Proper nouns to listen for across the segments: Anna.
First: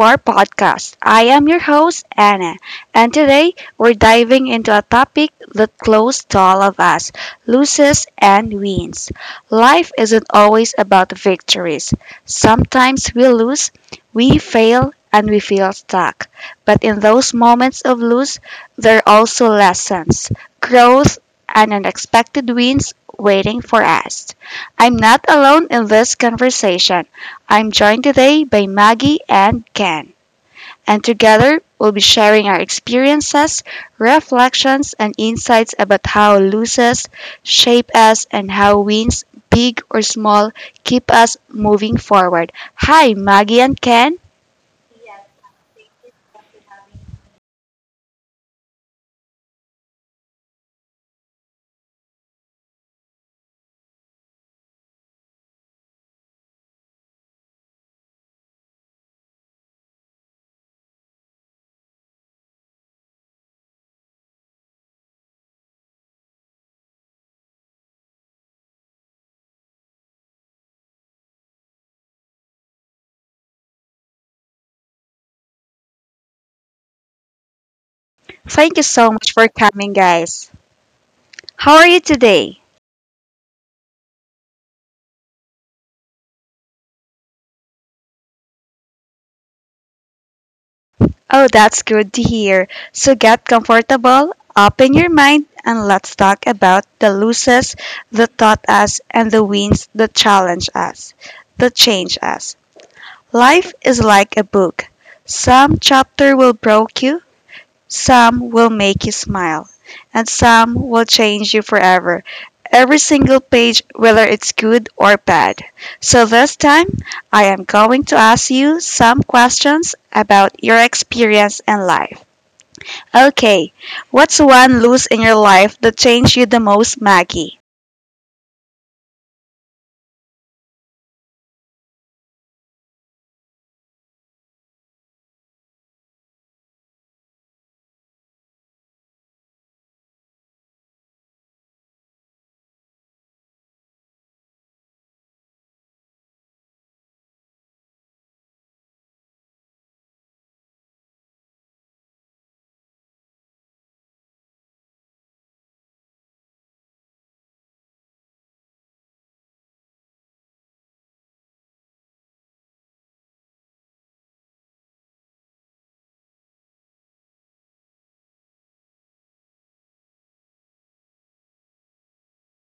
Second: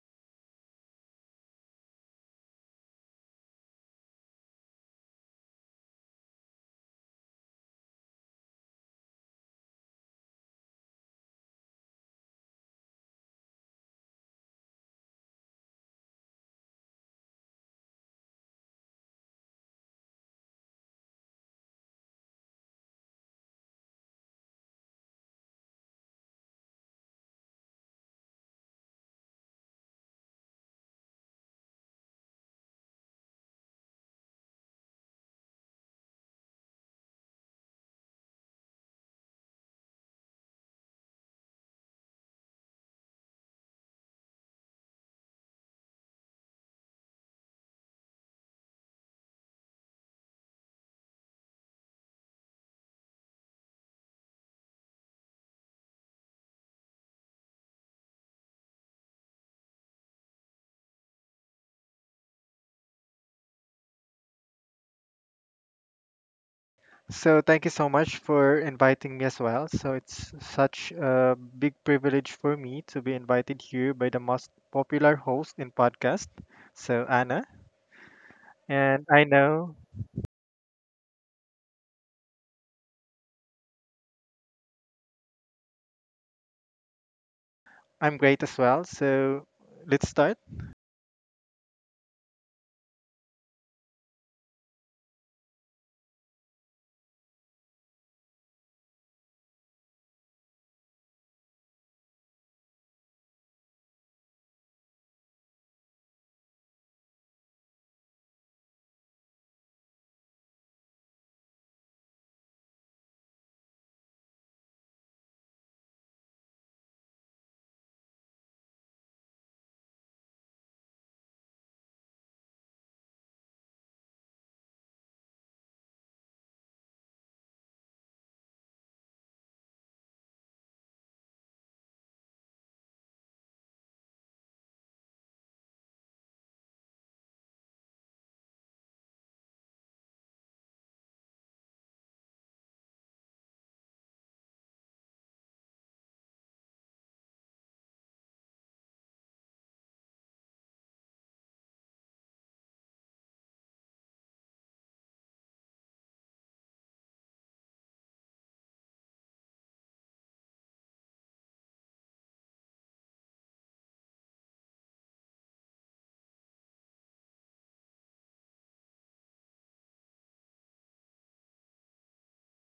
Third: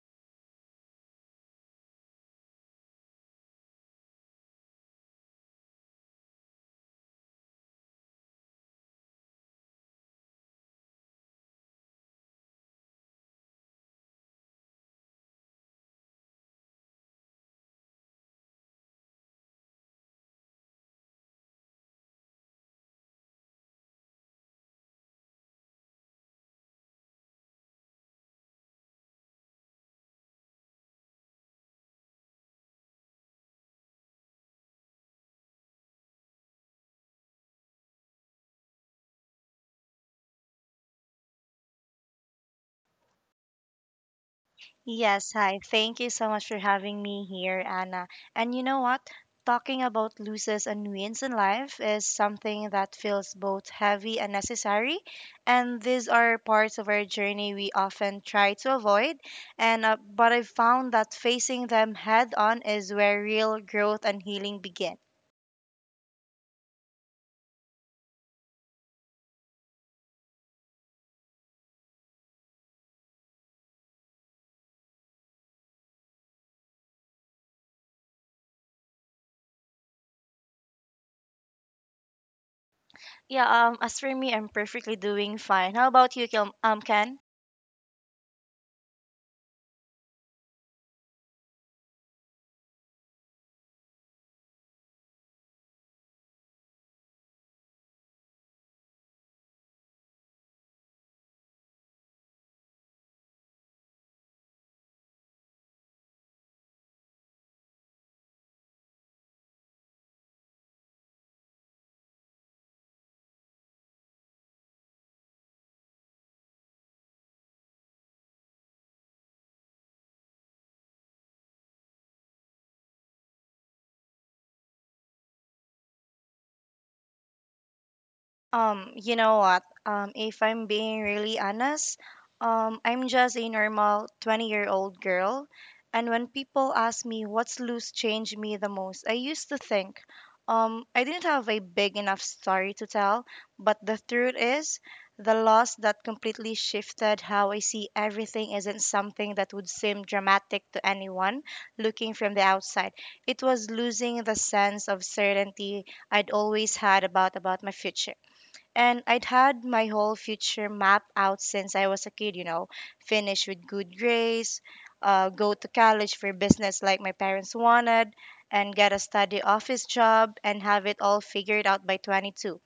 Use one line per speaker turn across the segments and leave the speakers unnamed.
our podcast. I am your host, Anna, and today we're diving into a topic that close to all of us, loses and wins. Life isn't always about victories. Sometimes we lose, we fail, and we feel stuck. But in those moments of lose, there are also lessons, growth, and unexpected wins waiting for us. I'm not alone in this conversation. I'm joined today by Maggie and Ken, and together we'll be sharing our experiences, reflections, and insights about how losses shape us and how wins, big or small, keep us moving forward. Hi, Maggie and Ken.
Yes, hi. Thank you so much for having me here, Anna. And you know what? Talking about losses and wins in life is something that feels both heavy and necessary. And these are parts of our journey we often try to avoid. And but I've found that facing them head on is where real growth and healing begin.
So thank you so much for inviting me as well. So it's such a big privilege for me to be invited here by the most popular host in podcast, so Anna.
Thank you
And
so
I
much for
know
coming, guys. How are you today?
Yeah, as for me, I'm perfectly doing fine. How about you, Ken?
I'm great as well. So let's start.
Oh, that's good to hear. So get comfortable, open your mind, and let's talk about the losses that taught us and the wins that challenge us, that change us. Life is like a book. Some chapter will break you, some will make you smile, and some will change you forever. Every single page, whether it's good or bad. So this time, I am going to ask you some questions about your experience in life. Okay, what's one loss in your life that changed you the most, Maggie?
You know what? If I'm being really honest, I'm just a normal 20-year-old girl. And when people ask me what's loose changed me the most, I used to think, I didn't have a big enough story to tell, but the truth is, the loss that completely shifted how I see everything isn't something that would seem dramatic to anyone looking from the outside. It was losing the sense of certainty I'd always had about my future. And I'd had my whole future map out since I was a kid, you know, finish with good grades, go to college for business like my parents wanted, and get a study office job and have it all figured out by 22.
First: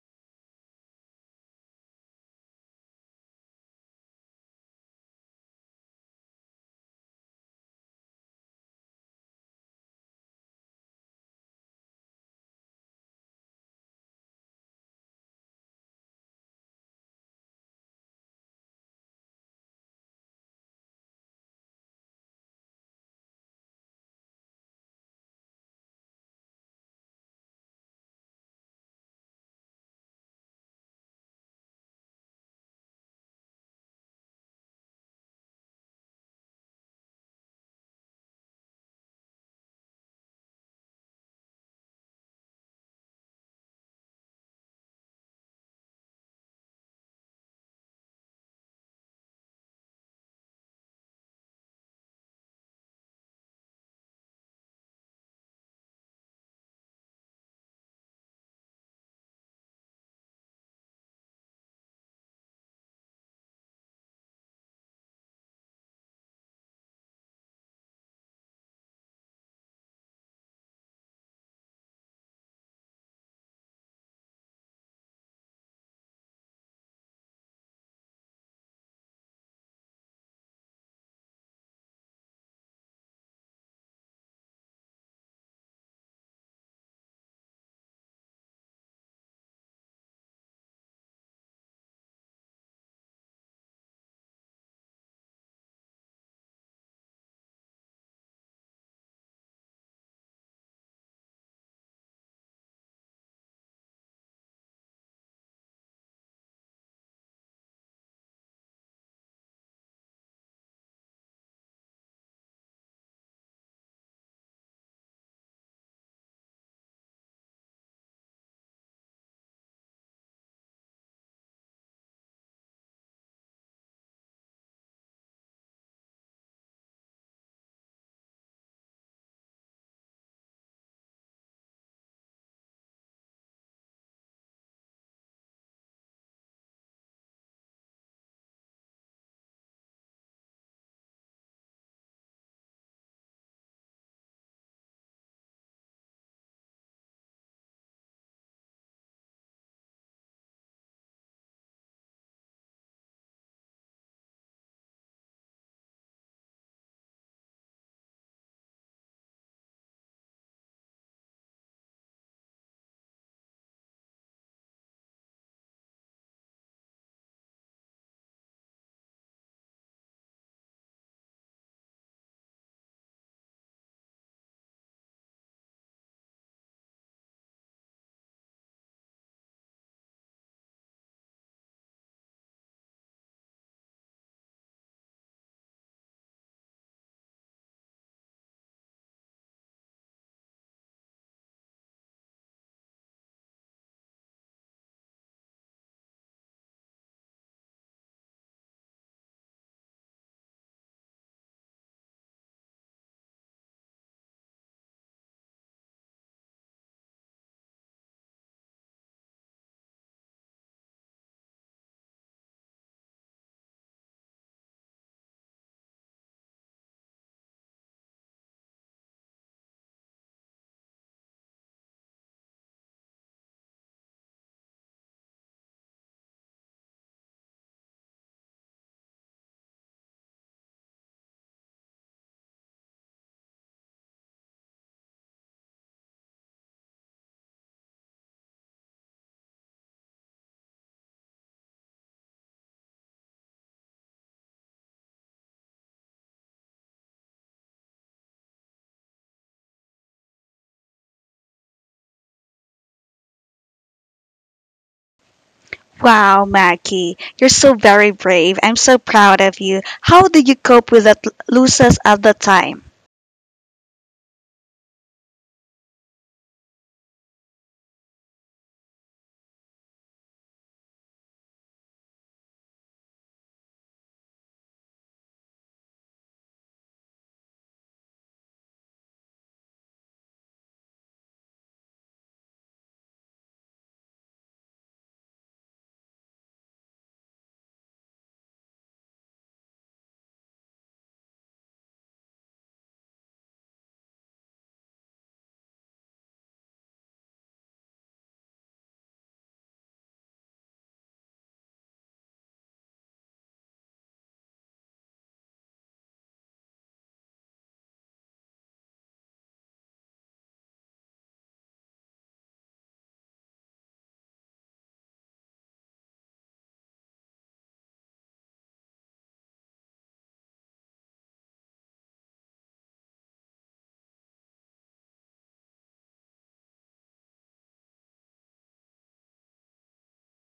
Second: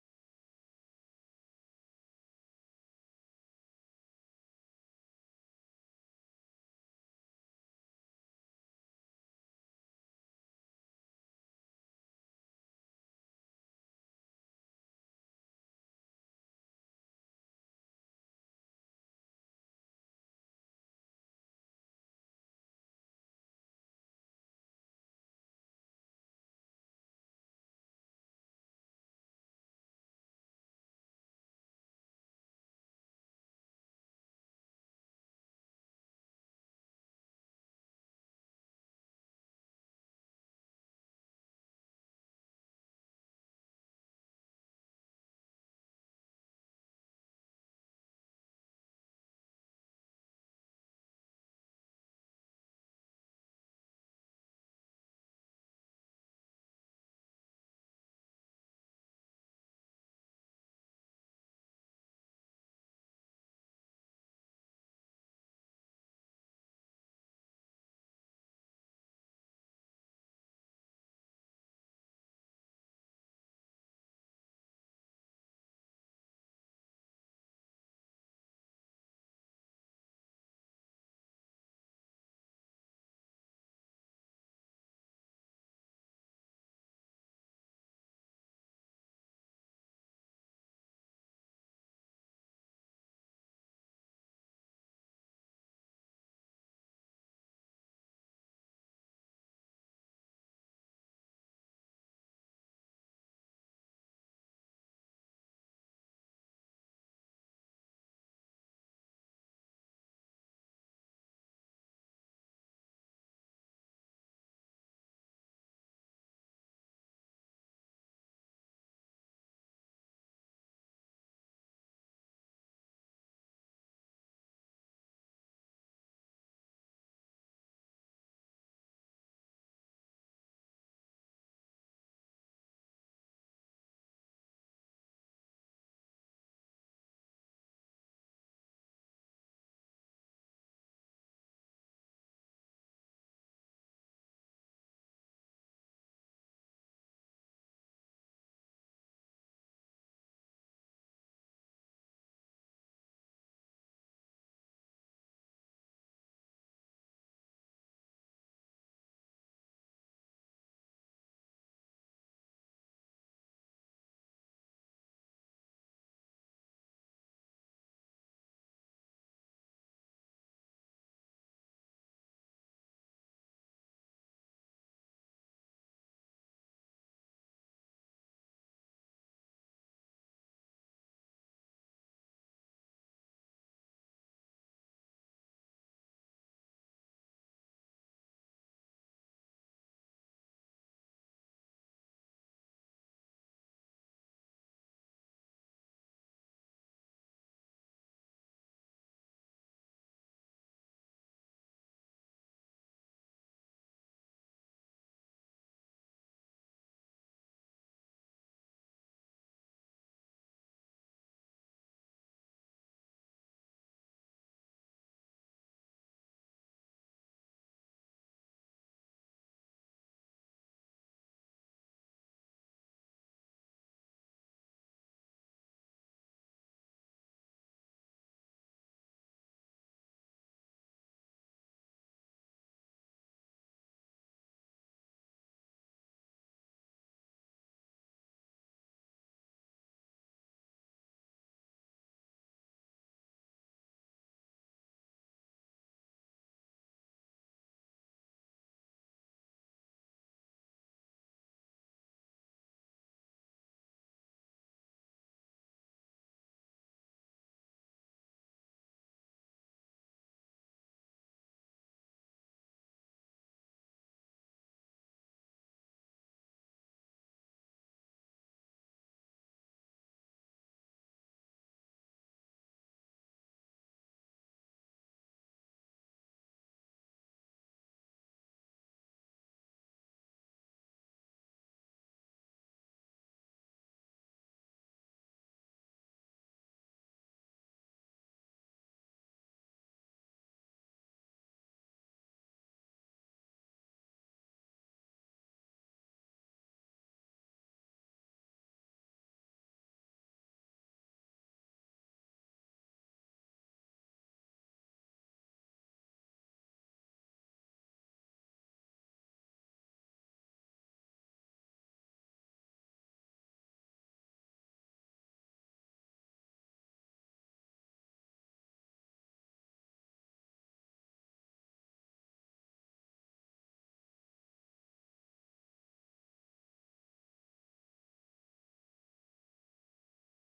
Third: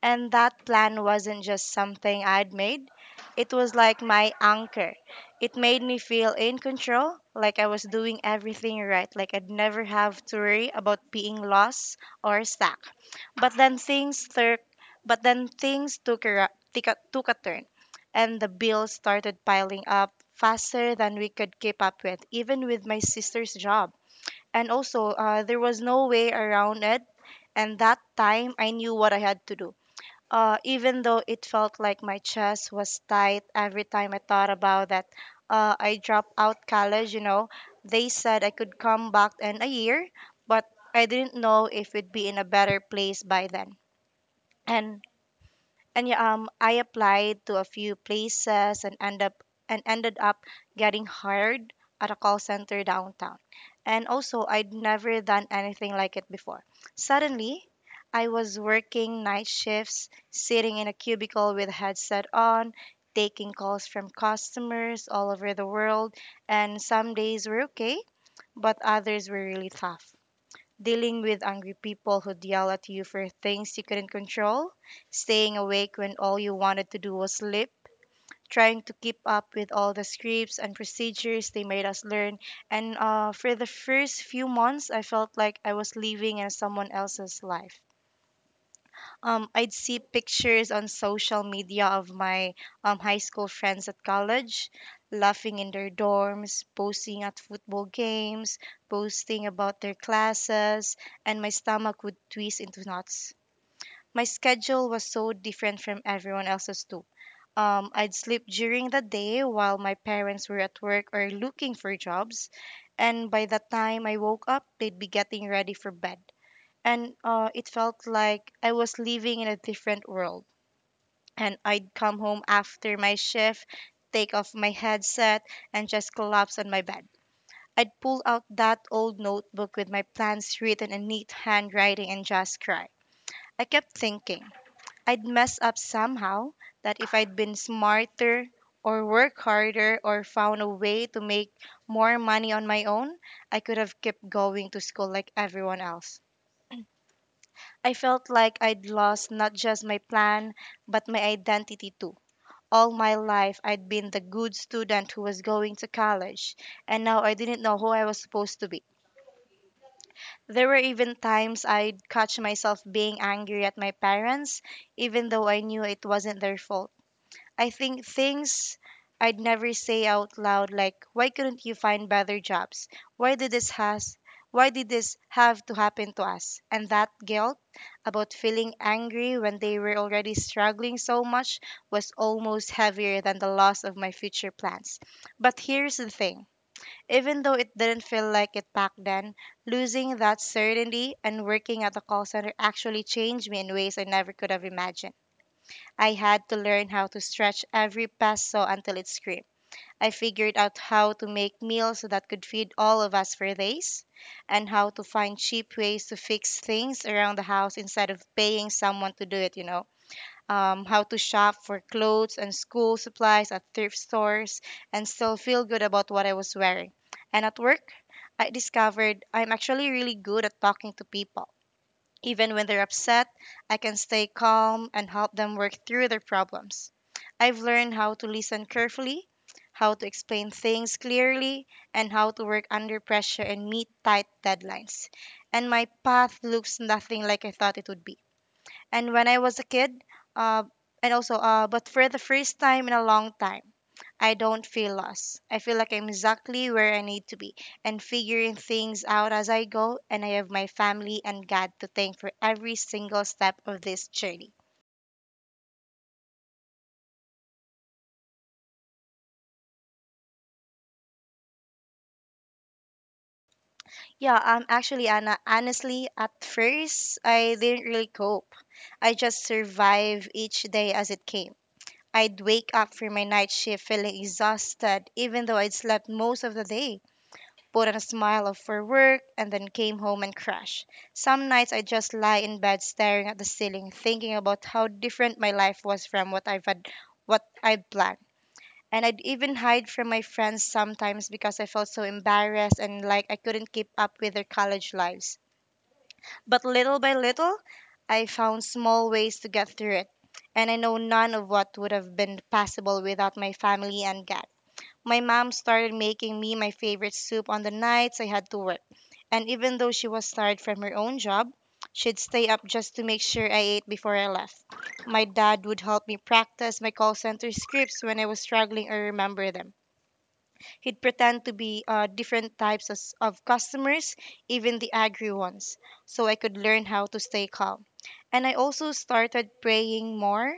And that plan wasn't just something I'd made, it was like my anchor. It made me feel in control, like I was doing everything right, like I'd never have to worry about being lost or stuck. But then things tur- but then things took a, ra- took a took a turn, and the bills started piling up faster than we could keep up with, even with my sister's job. And also, there was no way around it. And that time, I knew what I had to do. Even though it felt like my chest was tight every time I thought about that, I dropped out college. You know, they said I could come back in a year, but I didn't know if we'd be in a better place by then and and yeah, I applied to a few places and ended up getting hired at a call center downtown. And also, I'd never done anything like it before. Suddenly, I was working night shifts, sitting in a cubicle with a headset on, taking calls from customers all over the world. And some days were okay, but others were really tough dealing with angry people who'd yell at you for things you couldn't control, staying awake when all you wanted to do was sleep, trying to keep up with all the scripts and procedures they made us learn. And For the first few months, I felt like I was living in someone else's life. I'd see pictures on social media of my high school friends at college, laughing in their dorms, posing at football games, posting about their classes, and my stomach would twist into knots. My schedule was so different from everyone else's too. I'd sleep during the day while my parents were at work or looking for jobs, and by the time I woke up, they'd be getting ready for bed and it felt like I was living in a different world. And I'd come home after my shift, take off my headset, and just collapse on my bed. I'd pull out that old notebook with my plans written in neat handwriting and just cry. I kept thinking I'd mess up somehow, that if I'd been smarter, or worked harder, or found a way to make more money on my own, I could have kept going to school like everyone else. I felt like I'd lost not just my plan, but my identity too. All my life, I'd been the good student who was going to college, and now I didn't know who I was supposed to be. There were even times I'd catch myself being angry at my parents, even though I knew it wasn't their fault. I think things I'd never say out loud like, why couldn't you find better jobs? Why did this has why did this have to happen to us? And that guilt about feeling angry when they were already struggling so much was almost heavier than the loss of my future plans. But here's the thing. Even though it didn't feel like it back then, losing that certainty and working at the call center actually changed me in ways I never could have imagined. I had to learn how to stretch every peso until it screamed. I figured out how to make meals that could feed all of us for days and how to find cheap ways to fix things around the house instead of paying someone to do it, you know. How to shop for clothes and school supplies at thrift stores and still feel good about what I was wearing. And at work, I discovered I'm actually really good at talking to people. Even when they're upset, I can stay calm and help them work through their problems. I've learned how to listen carefully, how to explain things clearly, and how to work under pressure and meet tight deadlines. And my path looks nothing like I thought it would be and when I was a kid, uh, and also, uh, but for the first time in a long time, I don't feel lost. I feel like I'm exactly where I need to be and figuring things out as I go, and I have my family and God to thank for every single step of this journey.
Wow, Maggie, you're so very brave. I'm so proud of you. How did you cope with that losses at the time?
Yeah, actually, Anna, honestly, at first, I didn't really cope. I just survived each day as it came. I'd wake up from my night shift feeling exhausted, even though I'd slept most of the day. Put on a smile of for work, and then came home and crashed. Some nights I just lie in bed staring at the ceiling, thinking about how different my life was from what I've had, what I'd planned. And I'd even hide from my friends sometimes because I felt so embarrassed and like I couldn't keep up with their college lives. But little by little, I found small ways to get through it. And I know none of what would have been possible without my family and God. My mom started making me my favorite soup on the nights I had to work. And even though she was tired from her own job, she'd stay up just to make sure I ate before I left. My dad would help me practice my call center scripts when I was struggling or remember them. He'd pretend to be different types of customers, even the angry ones, so I could learn how to stay calm. And I also started praying more,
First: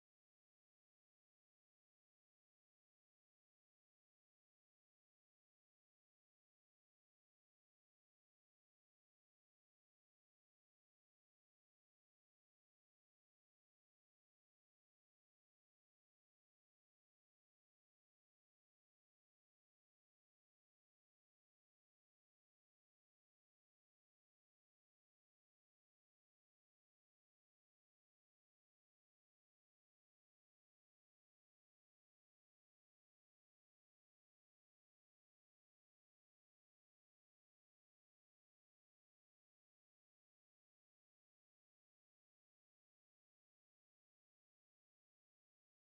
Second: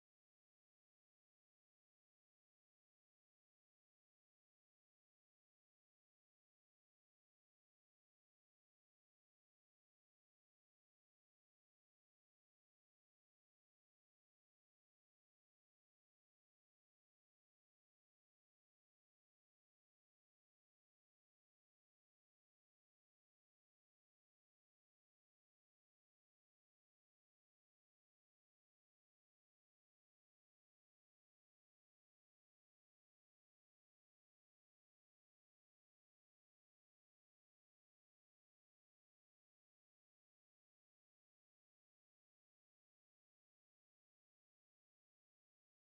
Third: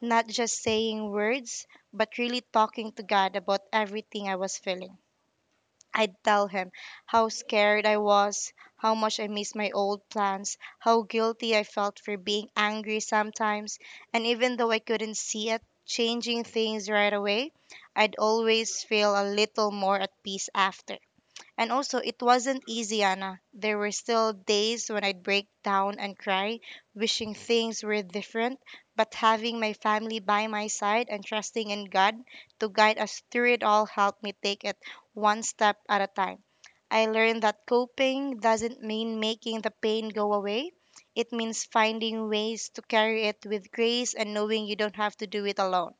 not just saying words, but really talking to God about everything I was feeling. I'd tell him how scared I was, how much I missed my old plans, how guilty I felt for being angry sometimes, and even though I couldn't see it, changing things right away, I'd always feel a little more at peace after. And also, it wasn't easy, Anna. There were still days when I'd break down and cry, wishing things were different. But having my family by my side and trusting in God to guide us through it all helped me take it one step at a time. I learned that coping doesn't mean making the pain go away. It means finding ways to carry it with grace and knowing you don't have to do it alone.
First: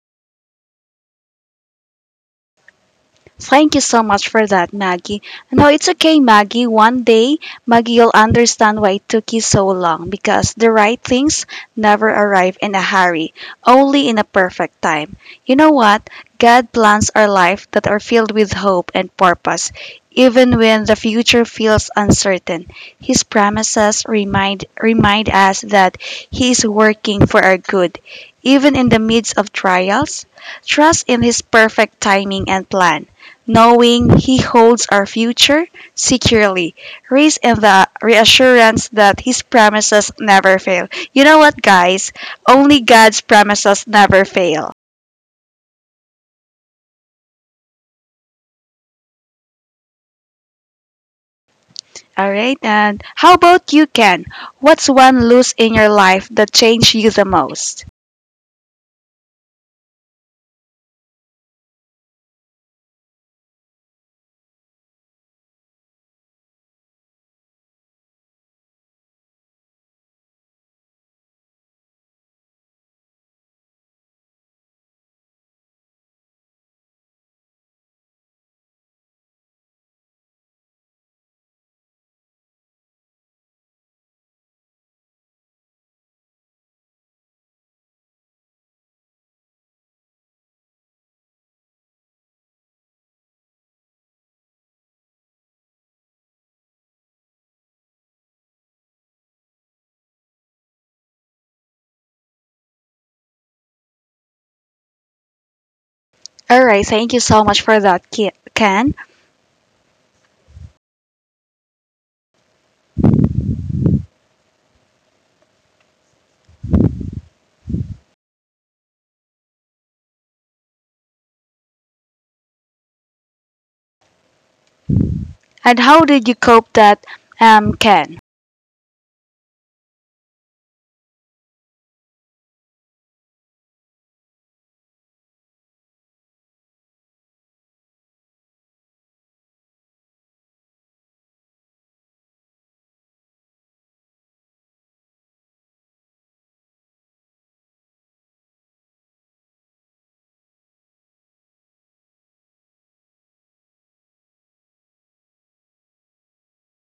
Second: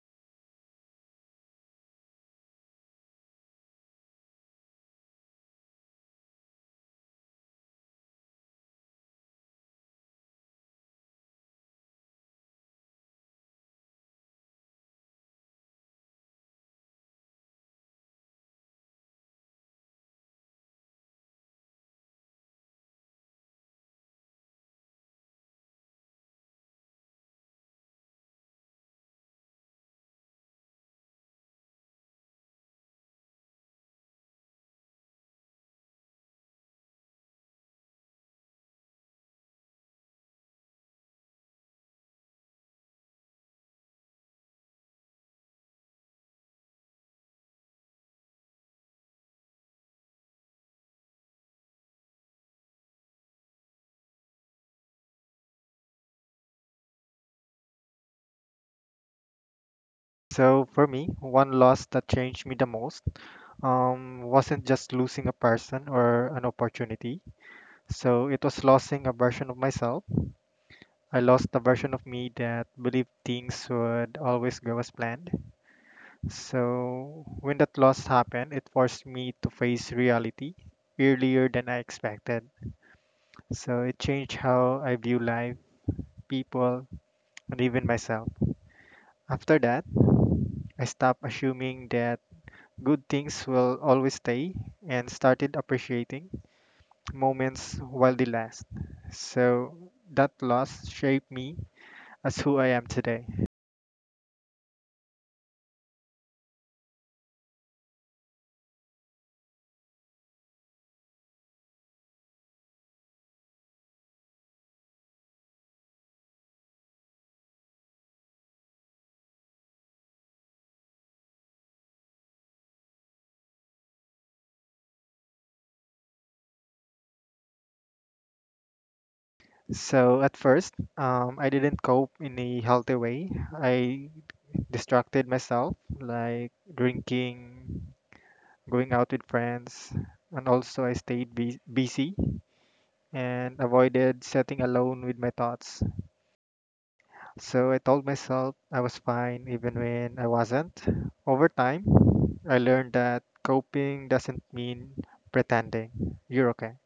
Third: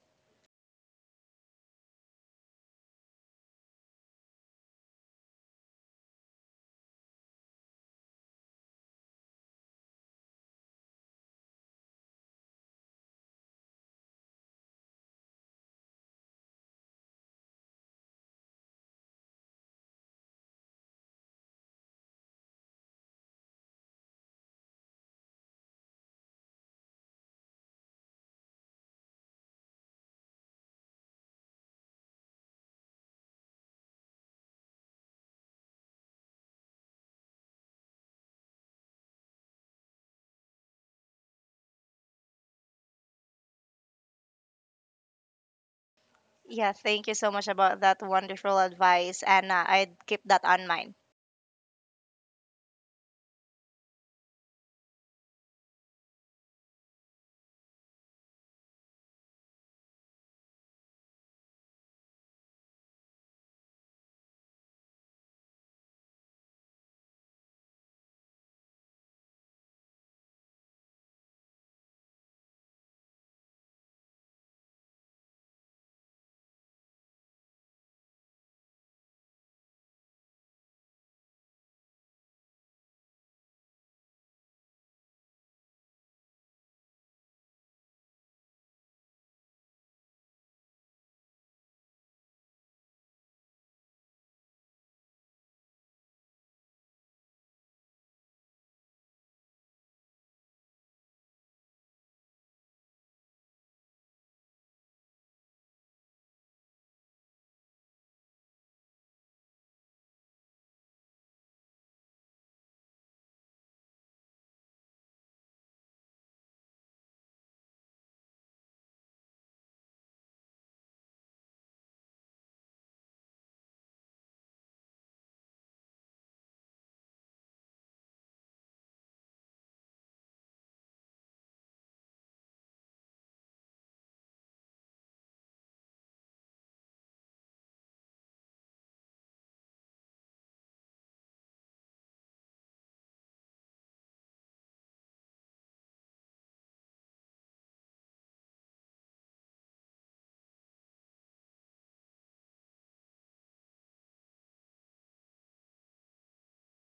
Thank you so much for that, Maggie. No, it's okay, Maggie. One day, Maggie, you'll understand why it took you so long, because the right things never arrive in a hurry, only in a perfect time. You know what? God plans our life that are filled with hope and purpose. Even when the future feels uncertain, His promises remind us that He is working for our good. Even in the midst of trials, trust in His perfect timing and plan, knowing He holds our future securely, rests in the reassurance that His promises never fail. You know what, guys? Only God's promises never fail.
Yeah, thank you so much about that wonderful advice, Anna. I'd keep that on mind.
Alright, and how about you, Ken? What's one loss in your life that changed you the most?
So for me, one loss that changed me the most wasn't just losing a person or an opportunity. So it was losing a version of myself. I lost the version of me that believed things would always go as planned. So when that loss happened, it forced me to face reality earlier than I expected. So it changed how I view life, people, and even myself. After that, I stopped assuming that good things will always stay and started appreciating moments while they last. So that loss shaped me as who I am today.
Alright, thank you so much for that, Ken. And how did you cope that, Ken?
So at first, I didn't cope in a healthy way. I distracted myself, like drinking, going out with friends, and also I stayed busy and avoided sitting alone with my thoughts. So I told myself I was fine even when I wasn't. Over time, I learned that coping doesn't mean pretending you're okay.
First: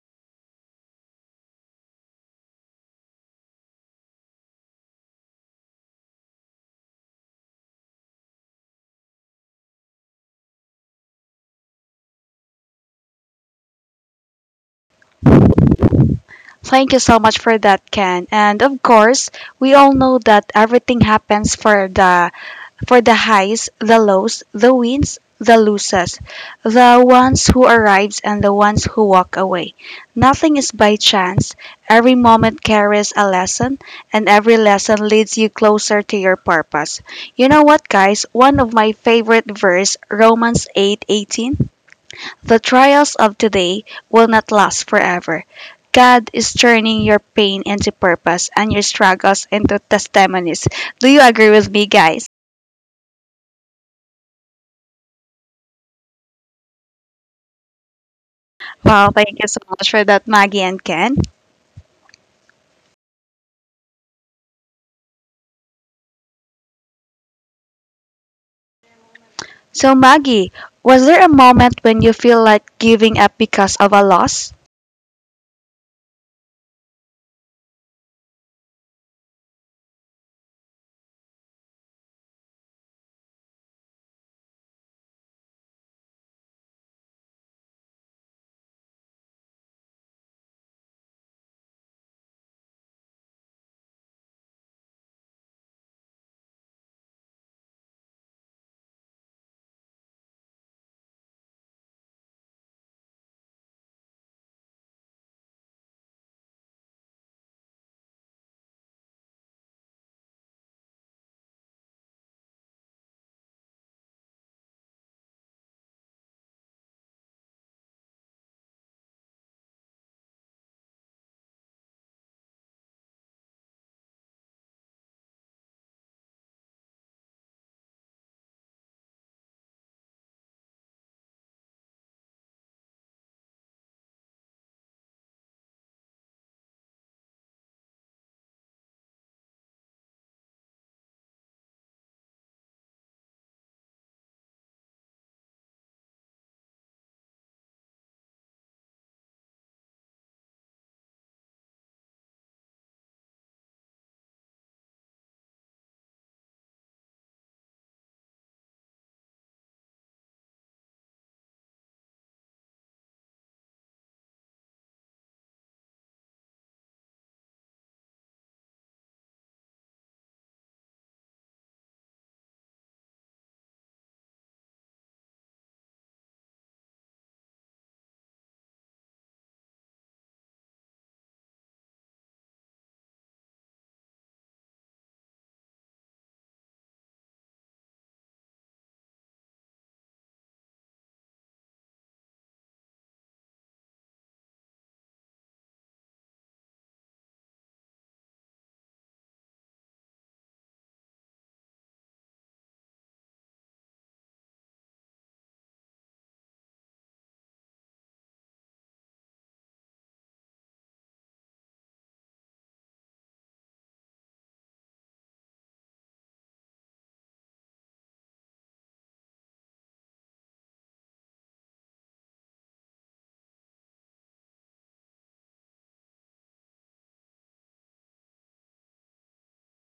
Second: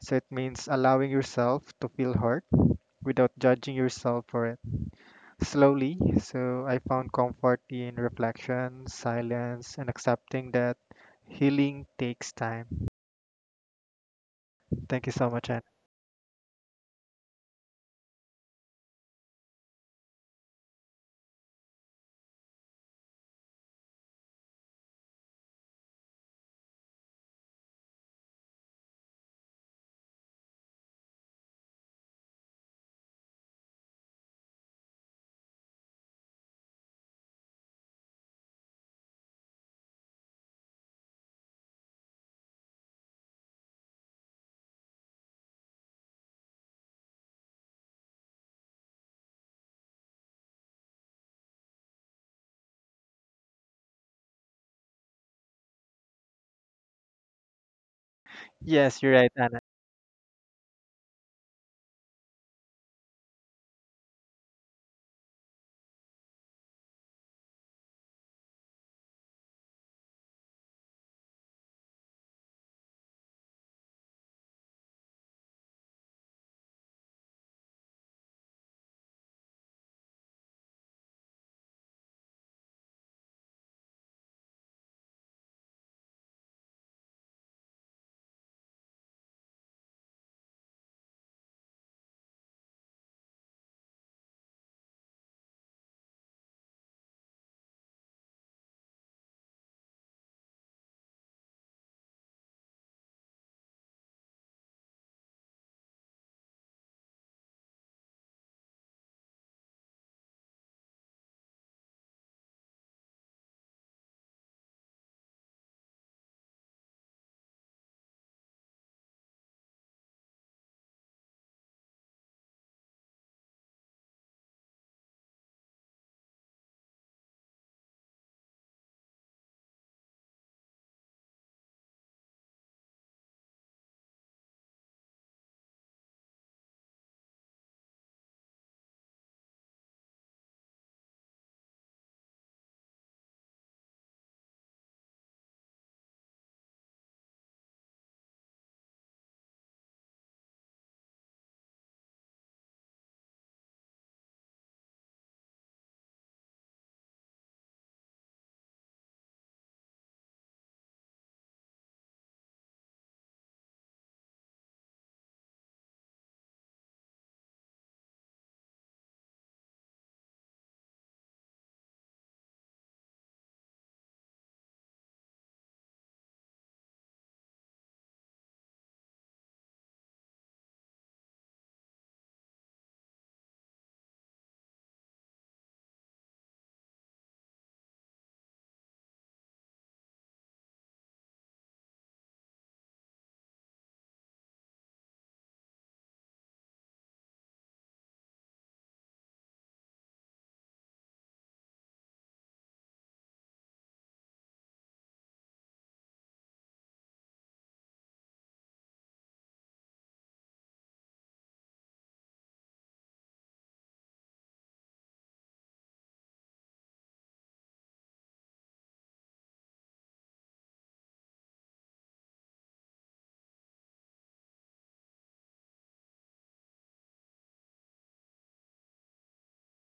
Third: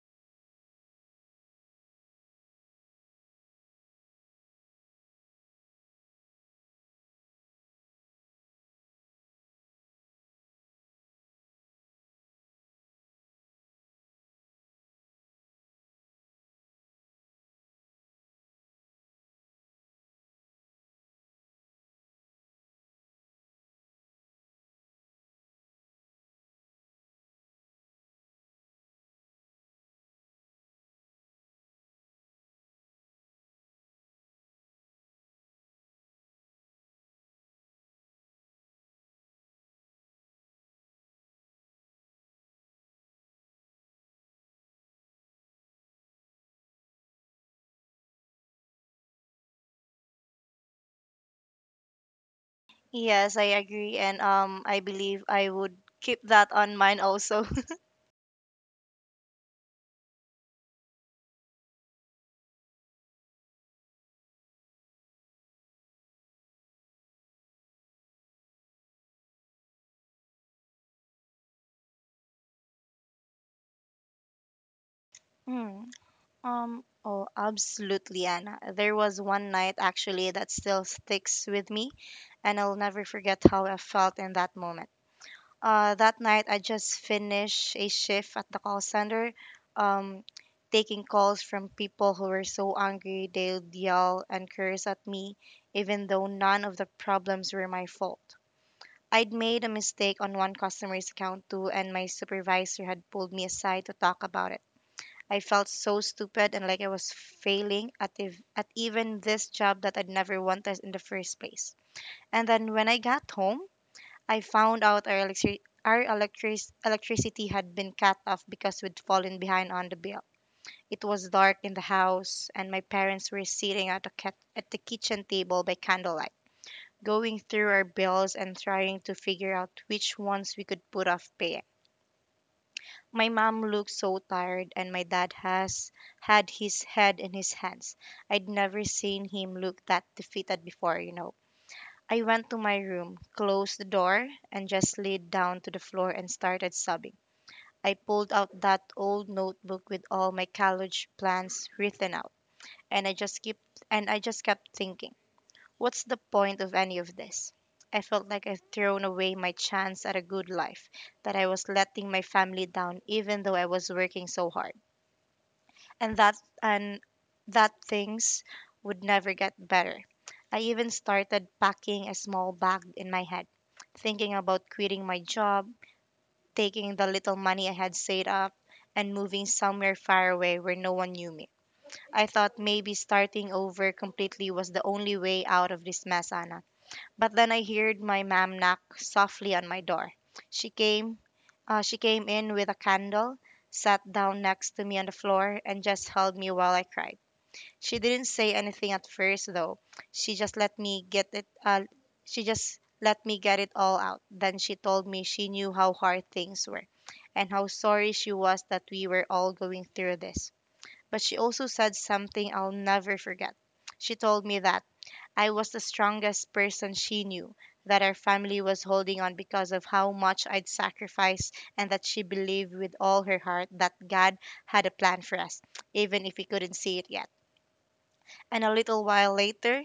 So it means allowing yourself to feel hurt without judging yourself for it. Slowly, so I found comfort in reflection, silence, and accepting that healing takes time. Thank you so much, Anna.
Thank you so much for that, Ken. And of course, we all know that everything happens for the highs, the lows, the wins, the loses, the ones who arrives and the ones who walk away. Nothing is by chance. Every moment carries a lesson, and every lesson leads you closer to your purpose. You know what, guys? One of my favorite verse, Romans 8:18, the trials of today will not last forever. God is turning your pain into purpose and your struggles into testimonies. Do you agree with me, guys?
Yes, I agree, and I believe I would keep that on mind also.
Yes,
Wow,
you're right,
thank you
Anna.
so much for that, Maggie and Ken. So, Maggie, was there a moment when you feel like giving up because of a loss?
Mm, oh, absolutely, Anna. There was one night actually that still sticks with me, and I'll never forget how I felt in that moment. That night, I just finished a shift at the call center, um, taking calls from people who were so angry they'd yell and curse at me, even though none of the problems were my fault. I'd made a mistake on one customer's account too, and my supervisor had pulled me aside to talk about it. I felt so stupid and like I was failing at even this job that I'd never wanted in the first place. And then when I got home, I found out our electricity had been cut off because we'd fallen behind on the bill. It was dark in the house, and my parents were sitting at the kitchen table by candlelight going through our bills and trying to figure out which ones we could put off paying. My mom looked so tired and my dad has had his head in his hands. I'd never seen him look that defeated before, you know. I went to my room, closed the door, and just laid down to the floor and started sobbing. I pulled out that old notebook with all my college plans written out, and I just kept thinking, what's the point of any of this? I felt like I'd thrown away my chance at a good life, that I was letting my family down even though I was working so hard. And that and that things would never get better. I even started packing a small bag in my head, thinking about quitting my job, taking the little money I had saved up, and moving somewhere far away where no one knew me. I thought maybe starting over completely was the only way out of this mess, Anna. But then I heard my mom knock softly on my door. She came, she came in with a candle, sat down next to me on the floor, and just held me while I cried. She didn't say anything at first, though. She just let me get it. Uh, she just let me get it all out. Then she told me she knew how hard things were, and how sorry she was that we were all going through this. But she also said something I'll never forget. She told me that I was the strongest person she knew, that our family was holding on because of how much I'd sacrificed, and that she believed with all her heart that God had a plan for us, even if we couldn't see it yet. And a little while later,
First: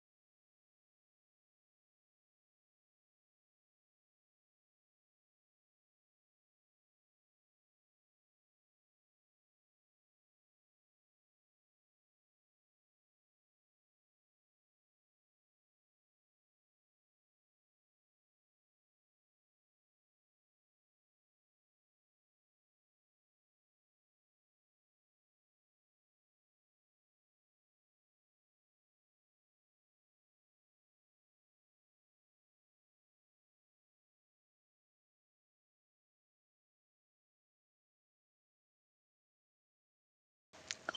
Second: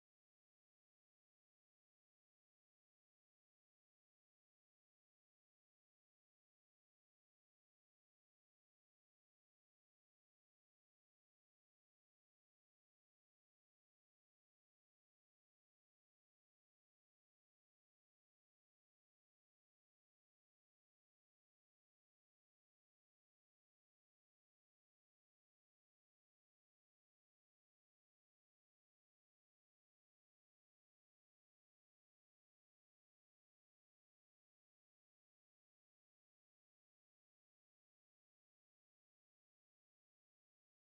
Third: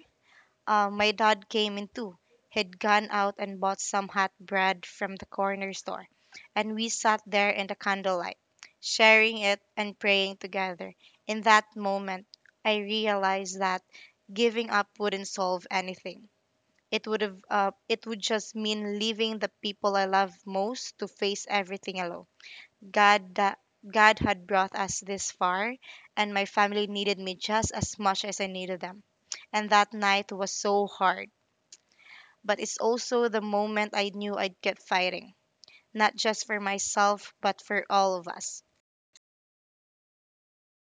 my dad came in too. He'd gone out and bought some hot bread from the corner store, and we sat there in the candlelight, sharing it and praying together. In that moment, I realized that giving up wouldn't solve anything. It would just mean leaving the people I love most to face everything alone. God that God had brought us this far, and my family needed me just as much as I needed them. And that night was so hard, but it's also the moment I knew I'd get fighting, not just for myself but for all of us.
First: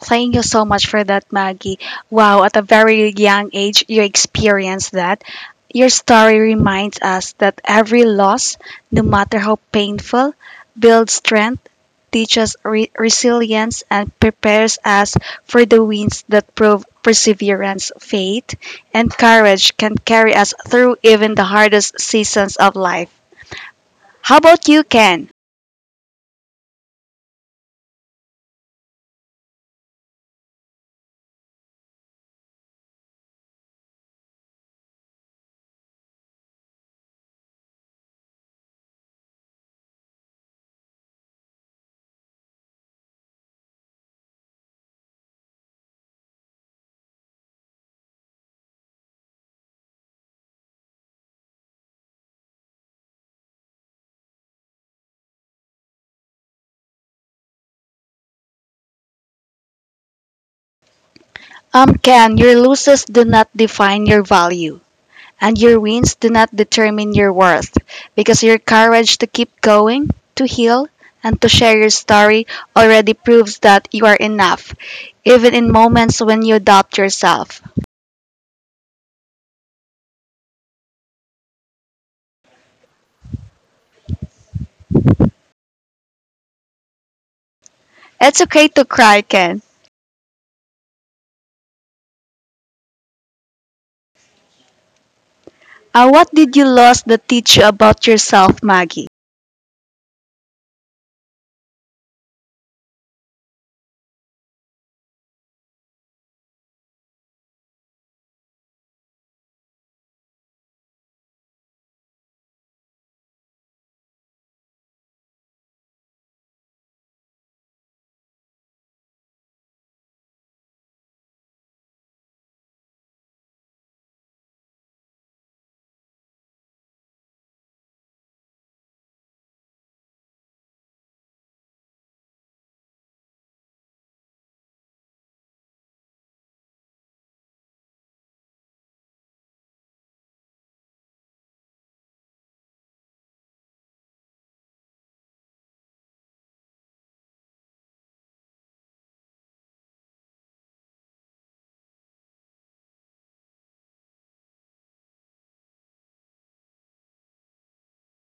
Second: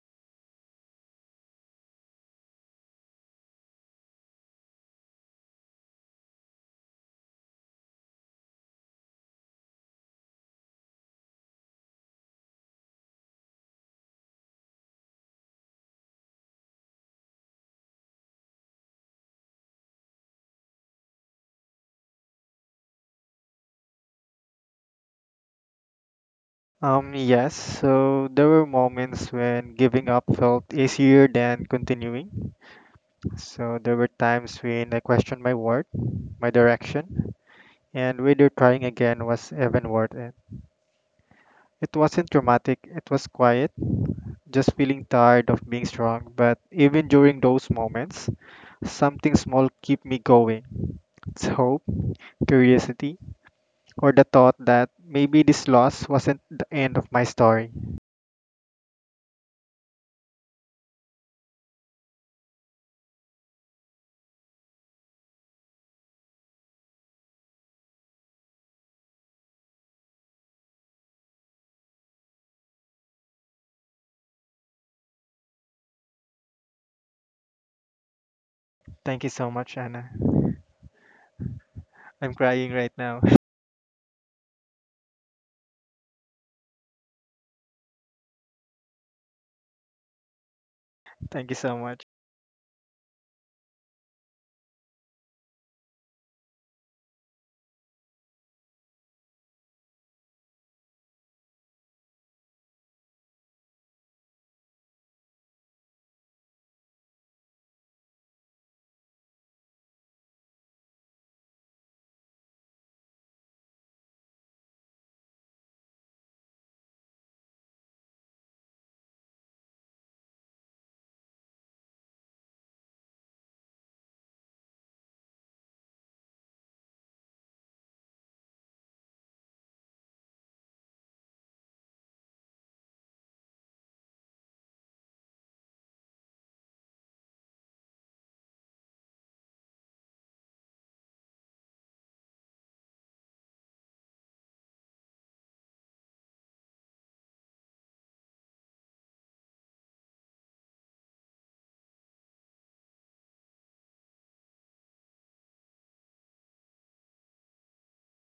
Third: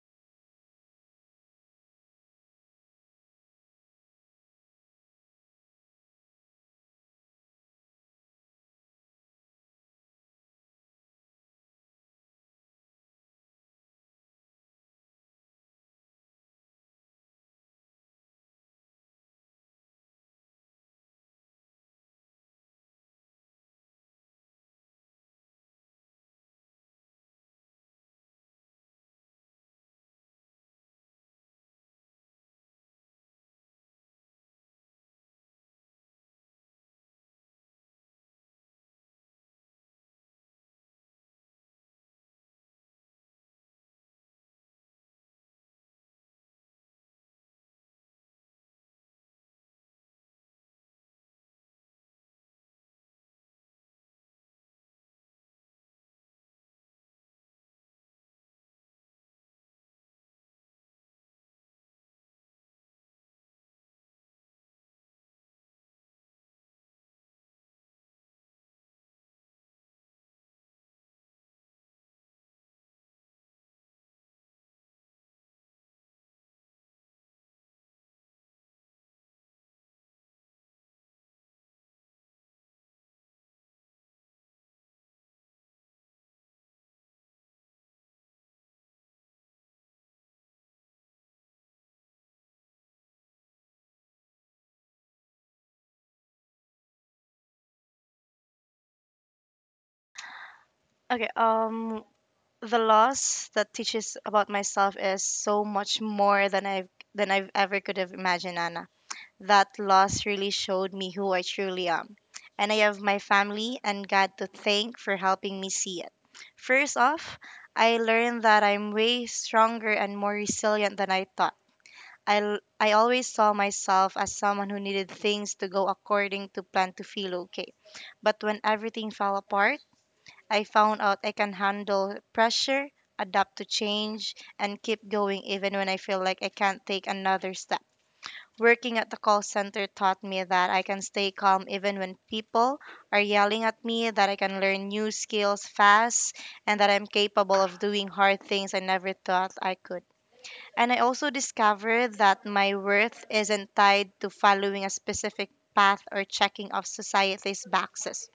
Thank you so much for that, Maggie. Wow, at a very young age, you experienced that. Your story reminds us that every loss, no matter how painful, builds strength, teaches resilience, and prepares us for the winds that prove perseverance, faith, and courage can carry us through even the hardest seasons of life. How about you, Ken?
Yes, so there were moments when giving up felt easier than continuing. So there were times when I questioned my worth, my direction, and whether trying again was even worth it. It wasn't dramatic, it was quiet, just feeling tired of being strong. But even during those moments, something small keep me going. It's hope, curiosity, or the thought that maybe this loss wasn't the end of my story.
Ken, your losses do not define your value. And your wins do not determine your worth, because your courage to keep going, to heal, and to share your story already proves that you are enough, even in moments when you doubt yourself.
Thank you so much, Anna. I'm crying right now.
It's okay to cry, Ken.
Thank you so much.
What did you lose that teach you about yourself, Maggie?
Okay, the loss that teaches about myself is so much more than I've ever could have imagined, Anna. That loss really showed me who I truly am. And I have my family and God to thank for helping me see it. First off, I learned that I'm way stronger and more resilient than I thought. I always saw myself as someone who needed things to go according to plan to feel okay. But when everything fell apart, I found out I can handle pressure, adapt to change, and keep going even when I feel like I can't take another step. Working at the call center taught me that I can stay calm even when people are yelling at me, that I can learn new skills fast, and that I'm capable of doing hard things I never thought I could. And I also discovered that my worth isn't tied to following a specific path or checking off society's boxes.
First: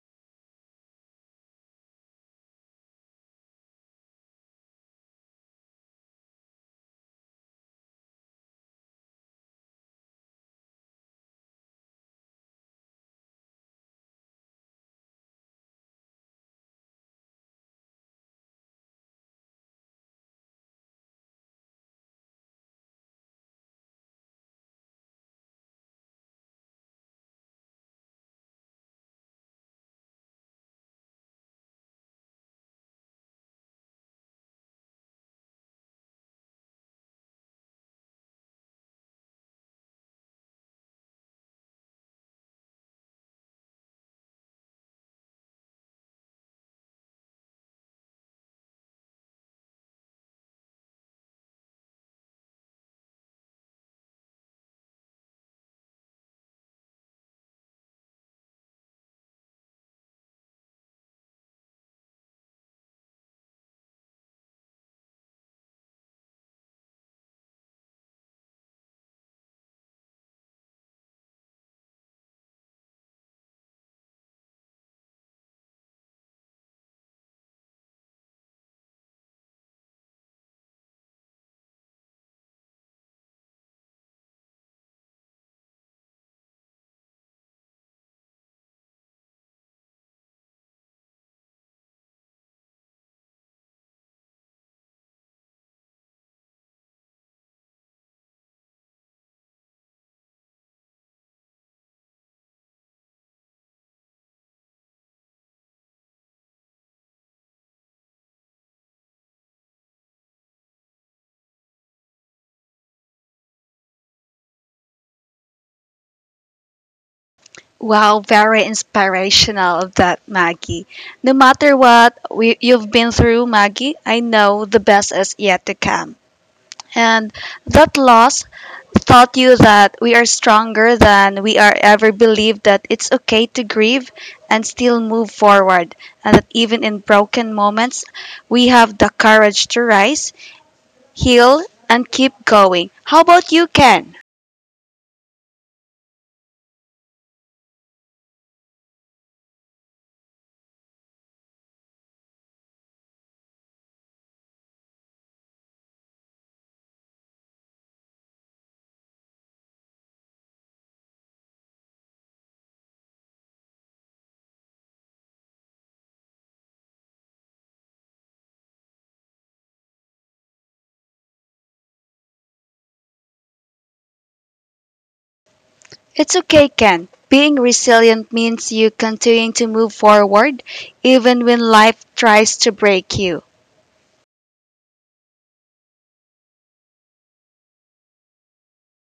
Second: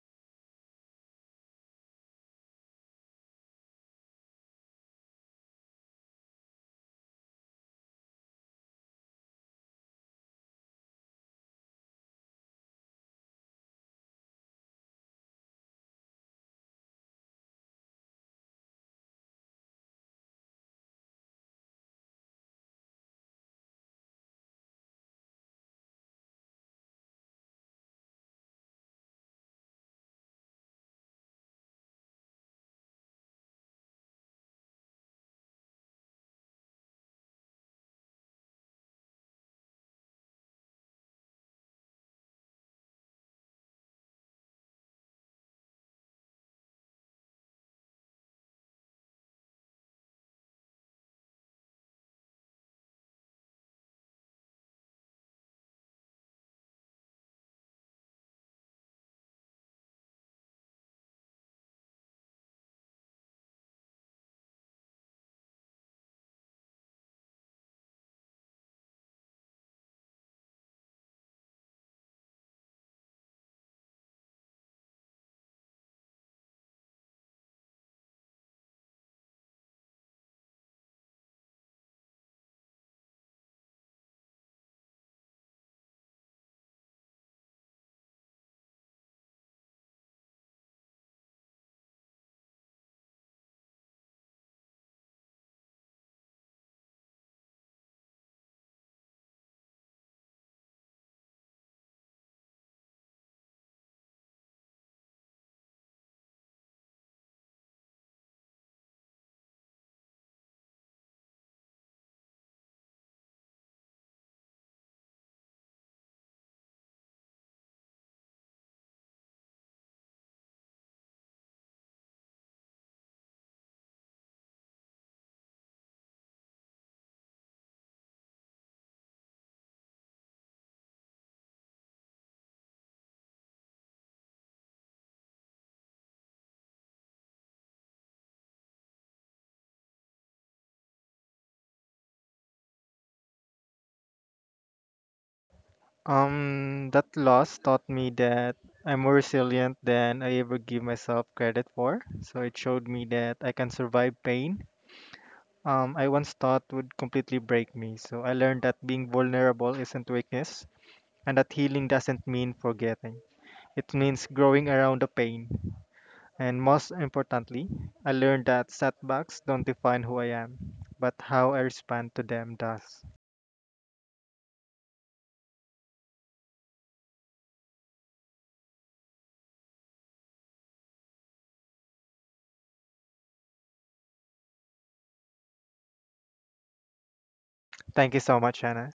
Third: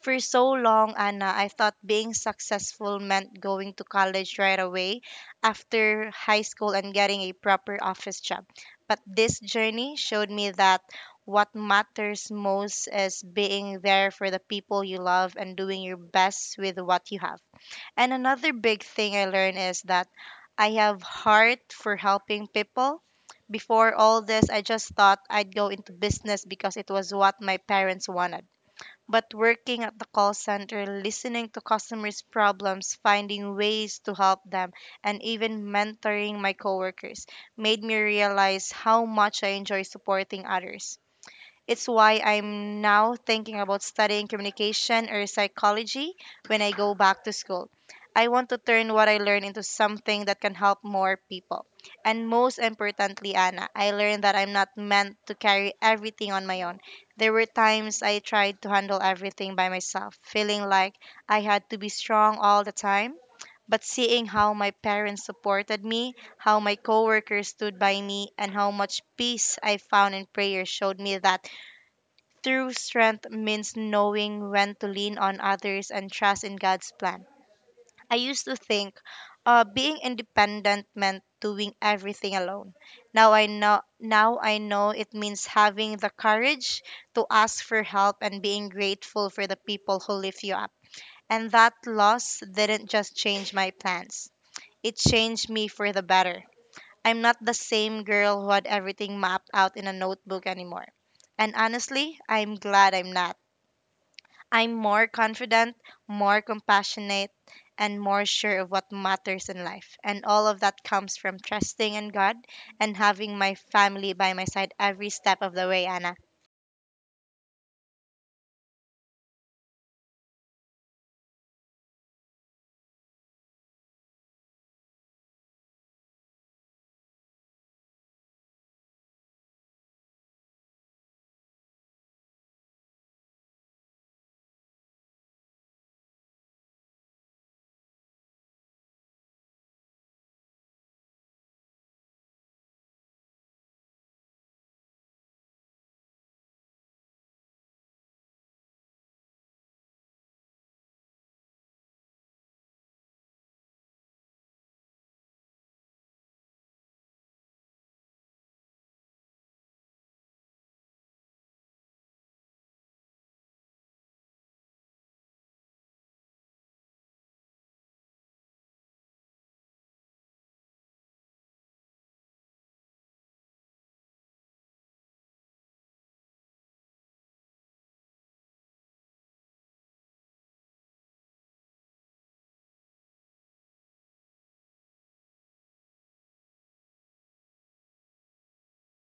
For so long, Anna, I thought being successful meant going to college right away after high school and getting a proper office job. But this journey showed me that what matters most is being there for the people you love and doing your best with what you have. And another big thing I learned is that I have heart for helping people. Before all this, I just thought I'd go into business because it was what my parents wanted. But working at the call center, listening to customers' problems, finding ways to help them, and even mentoring my coworkers made me realize how much I enjoy supporting others. It's why I'm now thinking about studying communication or psychology when I go back to school. I want to turn what I learn into something that can help more people. And most importantly, Anna, I learned that I'm not meant to carry everything on my own. There were times I tried to handle everything by myself, feeling like I had to be strong all the time, but seeing how my parents supported me, how my coworkers stood by me, and how much peace I found in prayer showed me that true strength means knowing when to lean on others and trust in God's plan. I used to think being independent meant doing everything alone. Now I know it means having the courage to ask for help and being grateful for the people who lift you up. And that loss didn't just change my plans. It changed me for the better. I'm not the same girl who had everything mapped out in a notebook anymore. And honestly, I'm glad I'm not. I'm more confident, more compassionate, and more sure of what matters in life. And all of that comes from trusting in God and having my family by my side every step of the way, Anna.
Wow, very inspirational of that, Maggie. No matter you've been through, Maggie, I know the best is yet to come. And that loss taught you that we are stronger than we are ever believed, that it's okay to grieve and still move forward, and that even in broken moments, we have the courage to rise, heal, and keep going. How about you, Ken?
That loss taught me that I'm more resilient than I ever give myself credit for. So it showed me that I can survive pain I once thought would completely break me. So I learned that being vulnerable isn't weakness, and that healing doesn't mean forgetting. It means growing around the pain. And most importantly, I learned that setbacks don't define who I am, but how I respond to them does.
It's okay, Ken. Being resilient means you continuing to move forward even when life tries to break you.
Thank you so much, Anna.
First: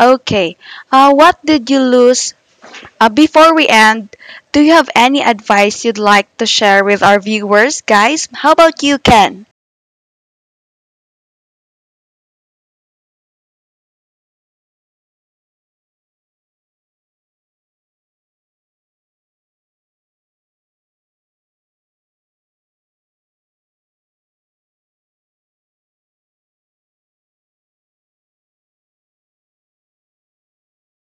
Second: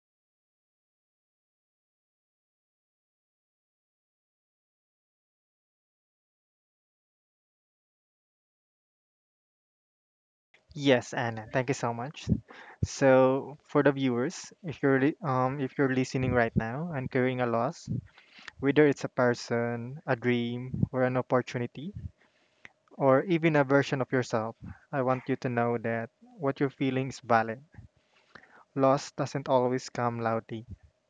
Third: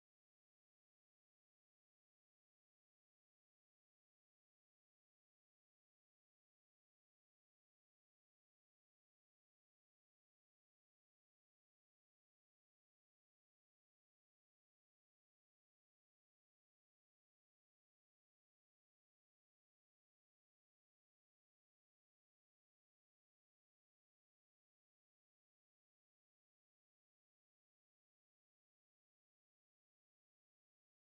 Okay, what did you lose before we end, do you have any advice you'd like to share with our viewers, guys? How about you, Ken?
Yes, Anna, thank you so much. So for the viewers, if you're listening right now and carrying a loss, whether it's a person, a dream, or an opportunity, or even a version of yourself, I want you to know that what you're feeling is valid. Loss doesn't always come loudly.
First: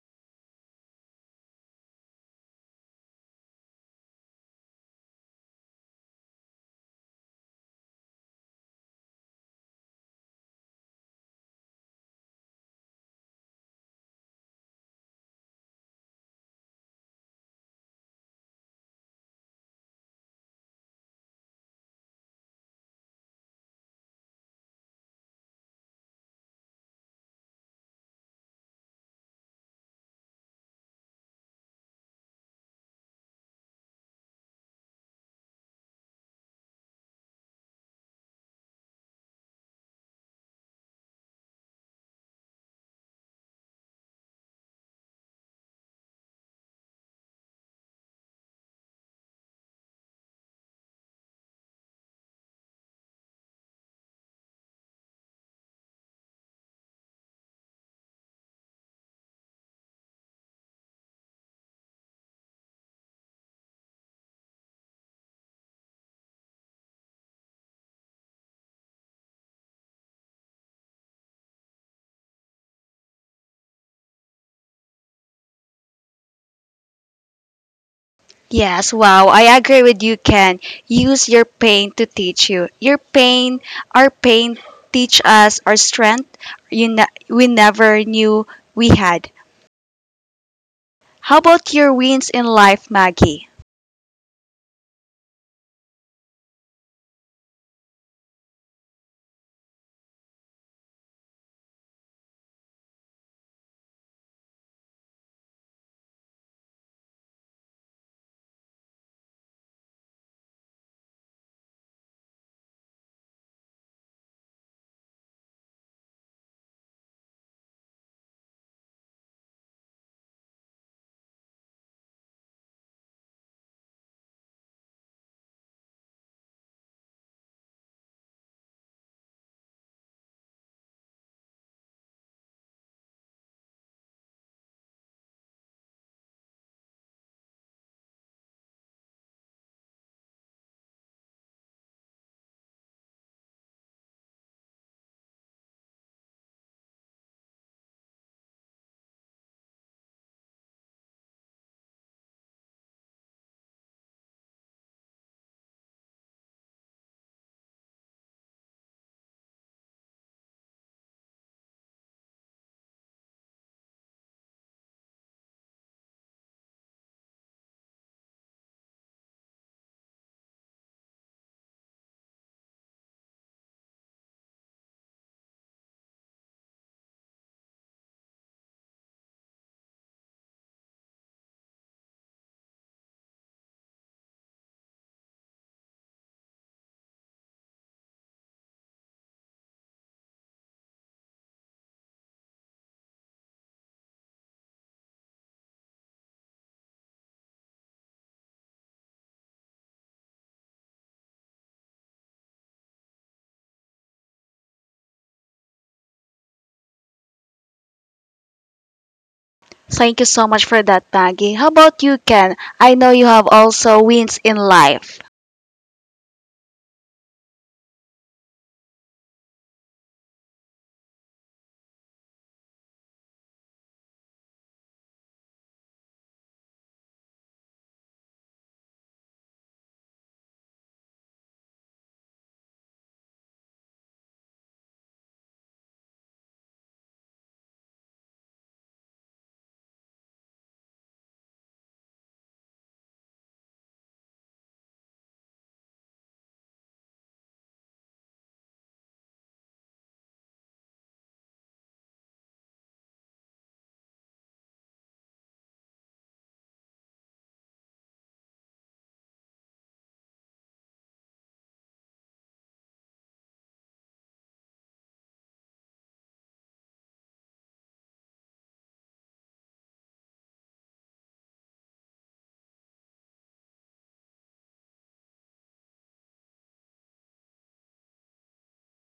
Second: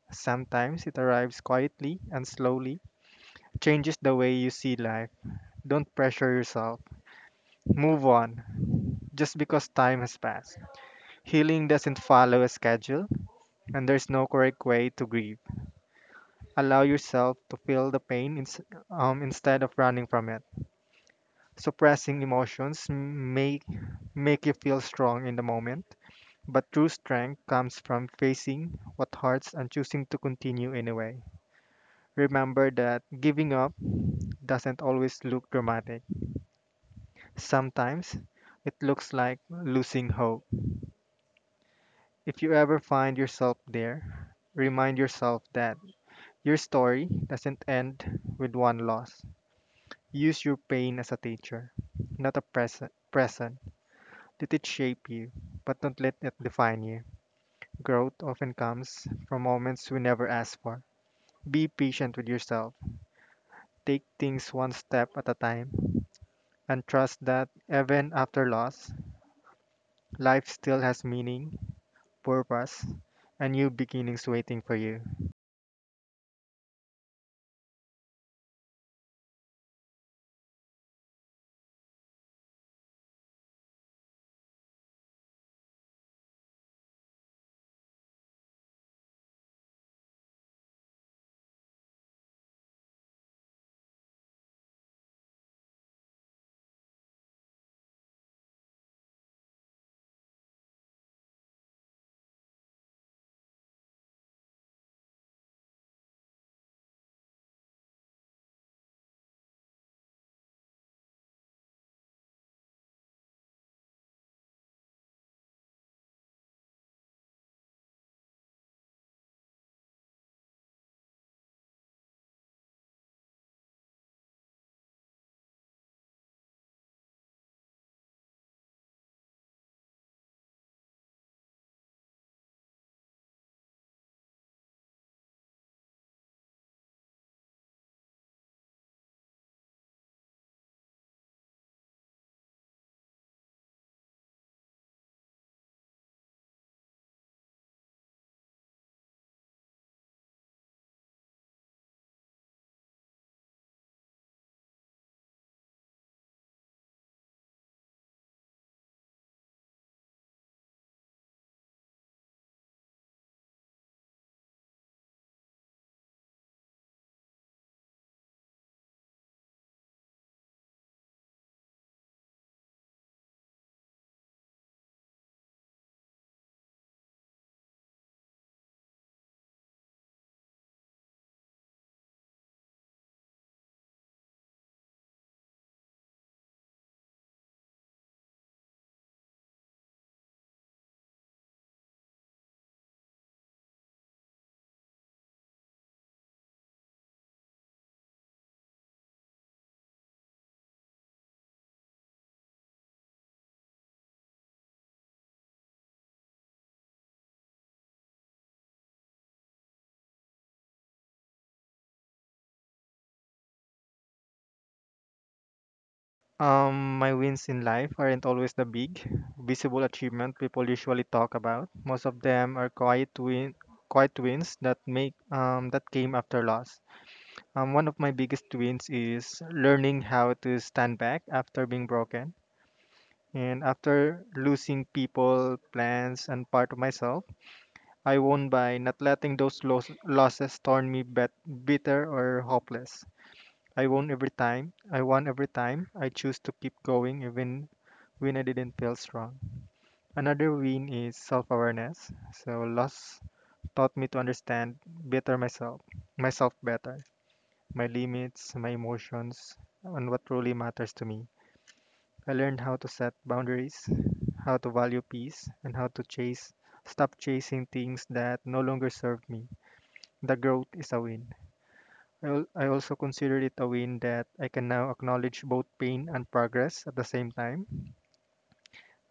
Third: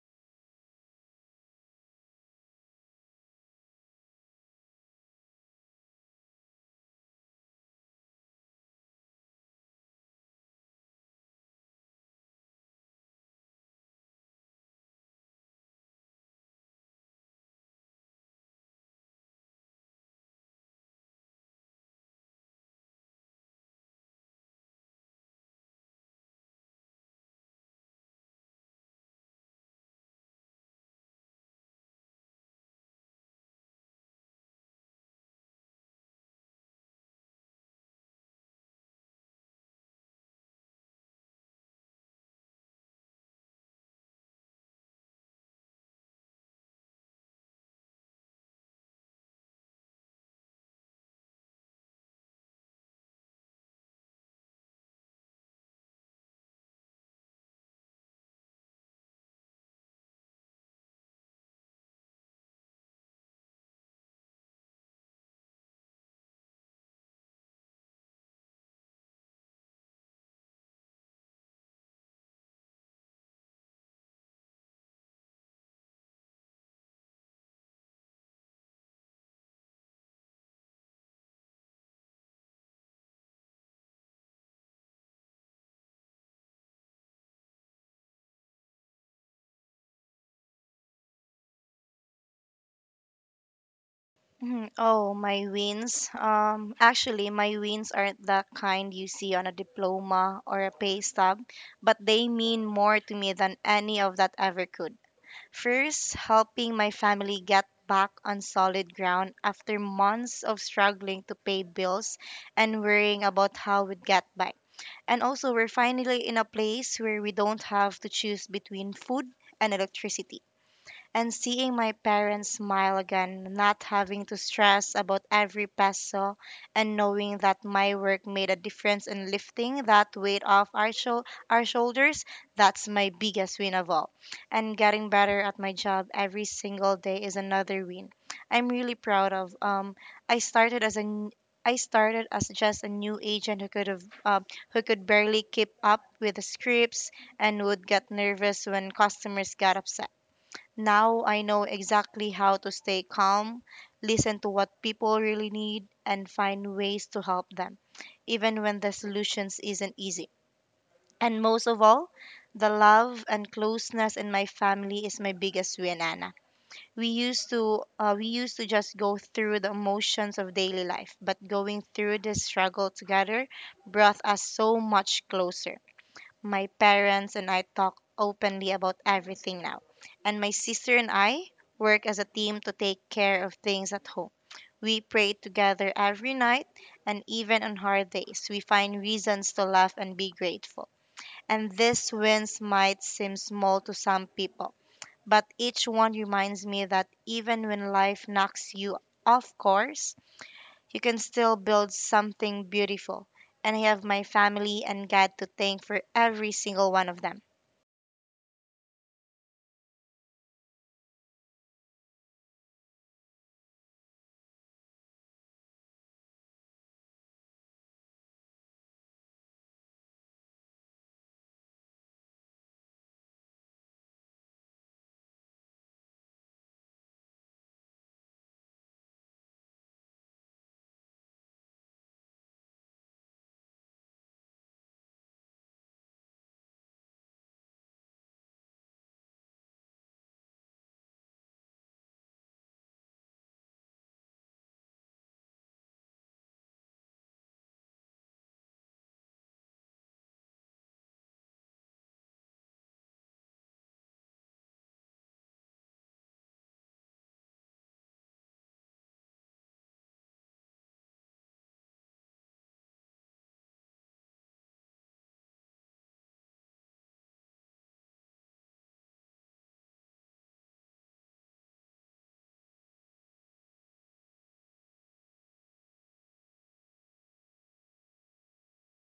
Sometimes it arrives quietly and slowly, changes the way you see life. Don't pressure yourself. Move on, just because time has passed. Healing doesn't follow a schedule, and there's no correct way to grieve. Allow yourself to feel the pain instead of running from it. Suppressing emotions may make you feel strong in the moment, but true strength comes from facing what hurts and choosing to continue anyway. Remember that giving up doesn't always look dramatic. Sometimes it looks like losing hope. If you ever find yourself there, remind yourself that your story doesn't end with one loss. Use your pain as a teacher, not a present. Present. Let it shape you, but don't let it define you. Growth often comes from moments we never asked for. Be patient with yourself. Take things one step at a time and trust that even after loss, life still has meaning, purpose, and new beginnings waiting for you.
Yes, wow, I agree with you, Ken. Use your pain to teach you. Your pain, our pain, teach us our strength we never knew we had. How about your wins in life, Maggie?
Mhm. Oh, my wins. Actually, my wins aren't the kind you see on a diploma or a pay stub, but they mean more to me than any of that ever could. First, helping my family get back on solid ground after months of struggling to pay bills and worrying about how we'd get by. And also, we're finally in a place where we don't have to choose between food and electricity, and seeing my parents smile again, not having to stress about every peso, and knowing that my work made a difference in lifting that weight off our, our shoulders, that's my biggest win of all. And getting better at my job every single day is another win I'm really proud of. I started as a n- I started as just a new agent who who could barely keep up with the scripts and would get nervous when customers got upset. Now I know exactly how to stay calm, listen to what people really need, and find ways to help them, even when the solutions isn't easy. And most of all, the love and closeness in my family is my biggest win, Anna. We used to just go through the emotions of daily life, but going through this struggle together brought us so much closer. My parents and I talk openly about everything now. And my sister and I work as a team to take care of things at home. We pray together every night, and even on hard days, we find reasons to laugh and be grateful. And these wins might seem small to some people, but each one reminds me that even when life knocks you off course, you can still build something beautiful, and I have my family and God to thank for every single one of them.
Thank you so much for that, Maggie. How about you, Ken? I know you have also wins in life.
My wins in life aren't always the big, visible achievement people usually talk about. Most of them are quiet wins that make that came after loss. One of my biggest wins is learning how to stand back after being broken. And after losing people, plans, and part of myself, I won by not letting those losses turn me bitter or hopeless. I won every time. I choose to keep going even when I didn't feel strong. Another win is self-awareness. So loss taught me to understand better myself, myself better, my limits, my emotions, and what truly matters to me. I learned how to set boundaries, how to value peace, and how to chase stop chasing things that no longer serve me. The growth is a win. I also consider it a win that I can now acknowledge both pain and progress at the same time.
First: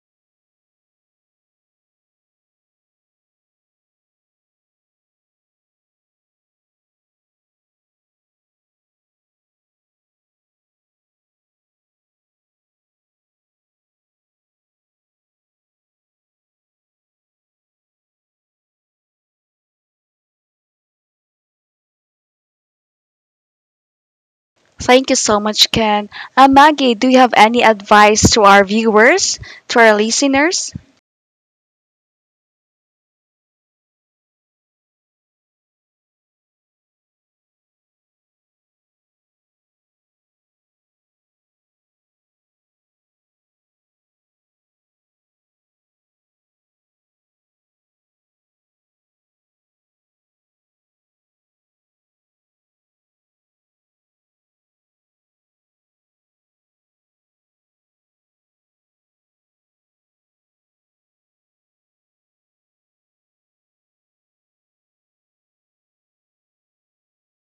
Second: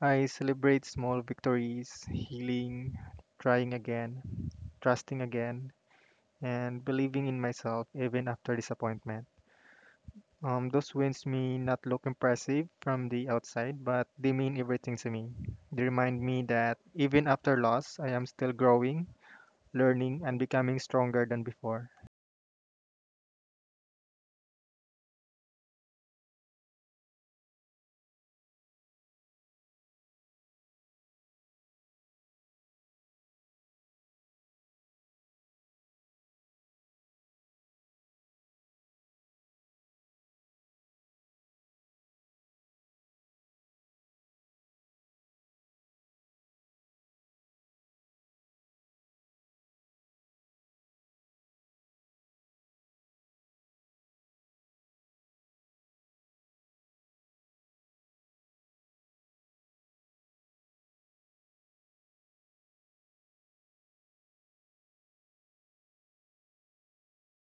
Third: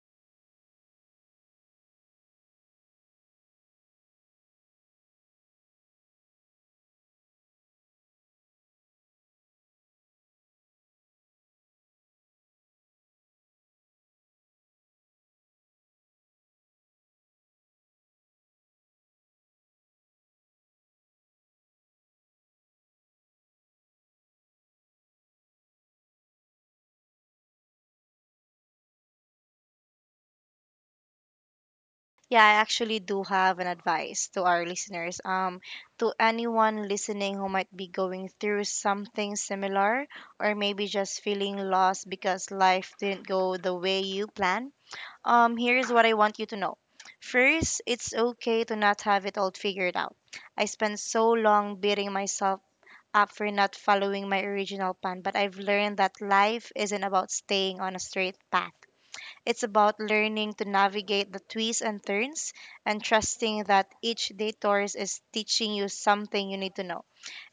I celebrate small victories, healing, trying again, trusting again, and believing in myself even after disappointment. Those wins may not look impressive from the outside, but they mean everything to me. They remind me that even after loss, I am still growing, learning, and becoming stronger than before.
Thank you so much, Ken. Maggie, do you have any advice to our viewers, to our listeners?
Yeah, I actually do have an advice to our listeners. To anyone listening who might be going through something similar or maybe just feeling lost because life didn't go the way you planned, here's what I want you to know. First, it's okay to not have it all figured out. I spent so long beating myself up for not following my original plan, but I've learned that life isn't about staying on a straight path. It's about learning to navigate the twists and turns and trusting that each day tours is teaching you something you need to know.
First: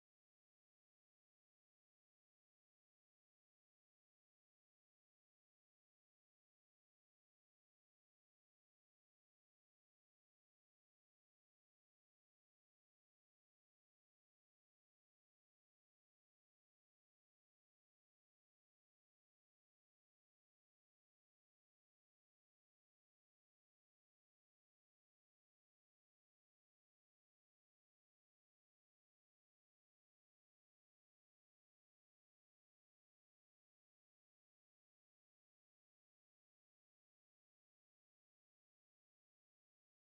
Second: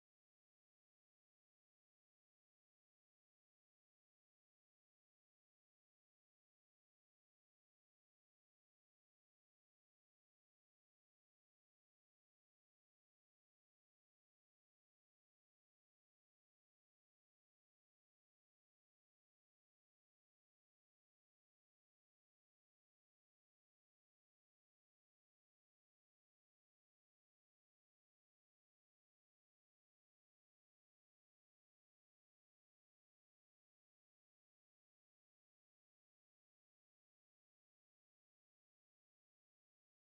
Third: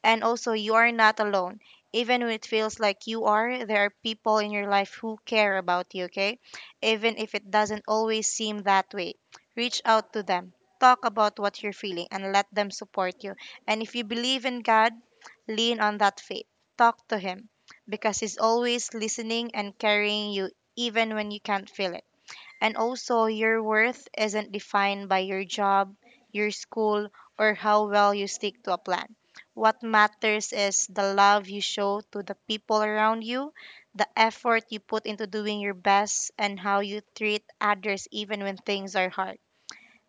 And also, you are not alone. Even when it feels like you are, there are people in your life who care about you, okay? Even if it doesn't always seem that way, reach out to them. Talk about what you're feeling and let them support you. And if you believe in God, lean on that faith. Talk to Him, because He's always listening and carrying you even when you can't feel it. And also, your worth isn't defined by your job, your school, or how well you stick to a plan. What matters is the love you show to the people around you, the effort you put into doing your best, and how you treat others even when things are hard.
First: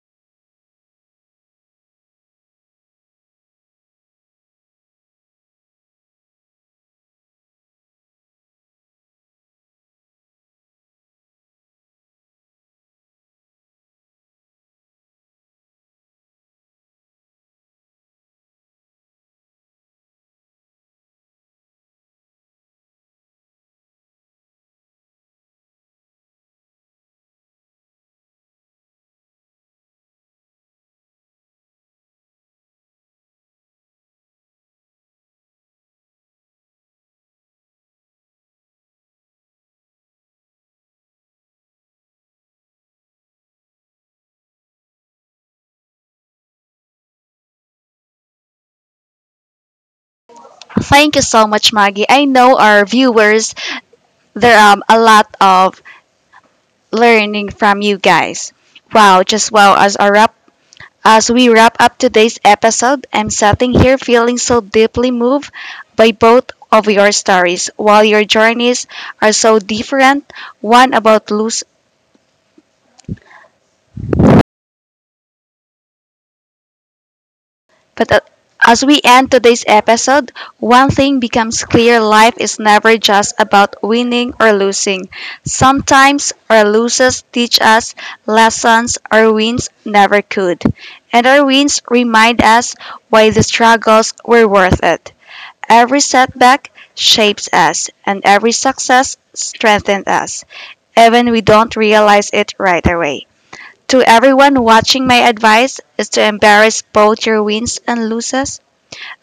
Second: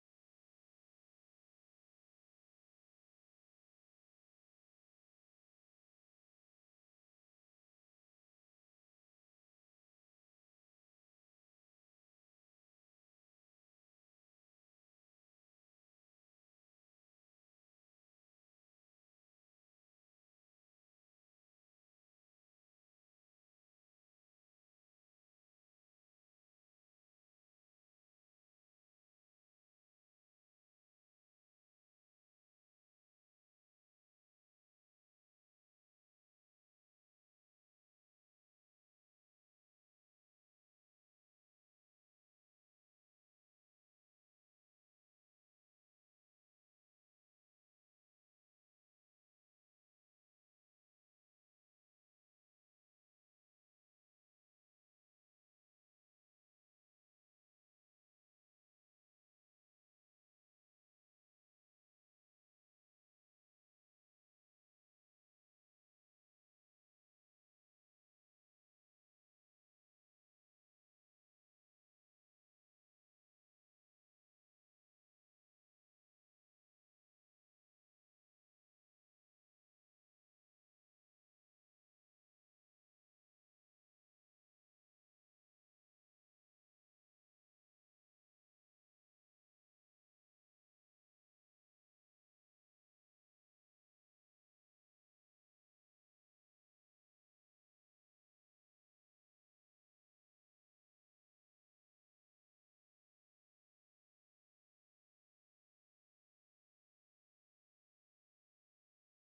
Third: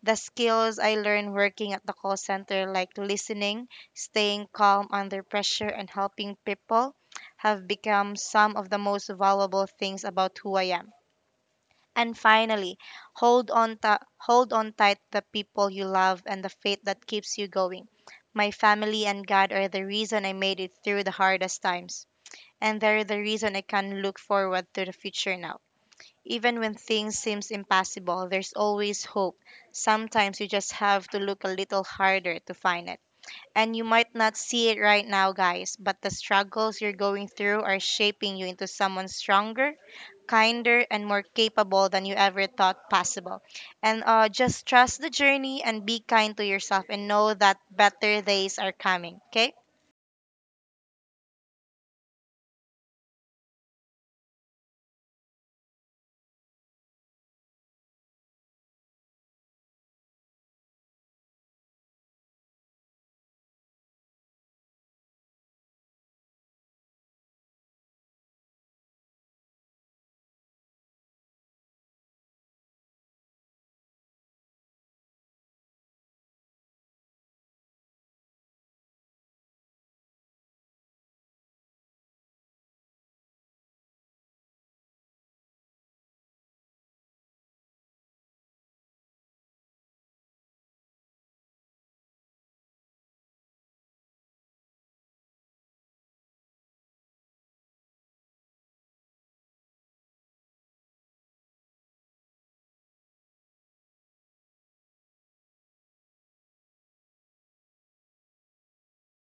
The skills I learned working at the call center, like listening, staying calm under pressure, and helping people, have become some of the most valuable things about who I am. And finally, hold on tight the people you love and the faith that keeps you going. My family and God are the reason I made it through the hardest times, and they're the reason I can look forward to the future now. Even when things seems impossible, there's always hope. Sometimes you just have to look a little harder to find it. And you might not see it right now, guys, but the struggles you're going through are shaping you into someone stronger, kinder, and more capable than you ever thought possible. And just trust the journey and be kind to yourself and know that better days are coming, okay?
Thank you so much, Maggie. I know our viewers, there are a lot of learning from you guys. Wow, just wow. As we wrap up today's episode, I'm sitting here feeling so deeply moved by both of your stories. While your journeys are so different, one about But a- as we end today's episode, one thing becomes clear, life is never just about winning or losing. Sometimes our losses teach us lessons our wins never could, and our wins remind us why the struggles were worth it. Every setback shapes us, and every success strengthens us, even we don't realize it right away. To everyone watching, my advice is to embrace both your wins and losses.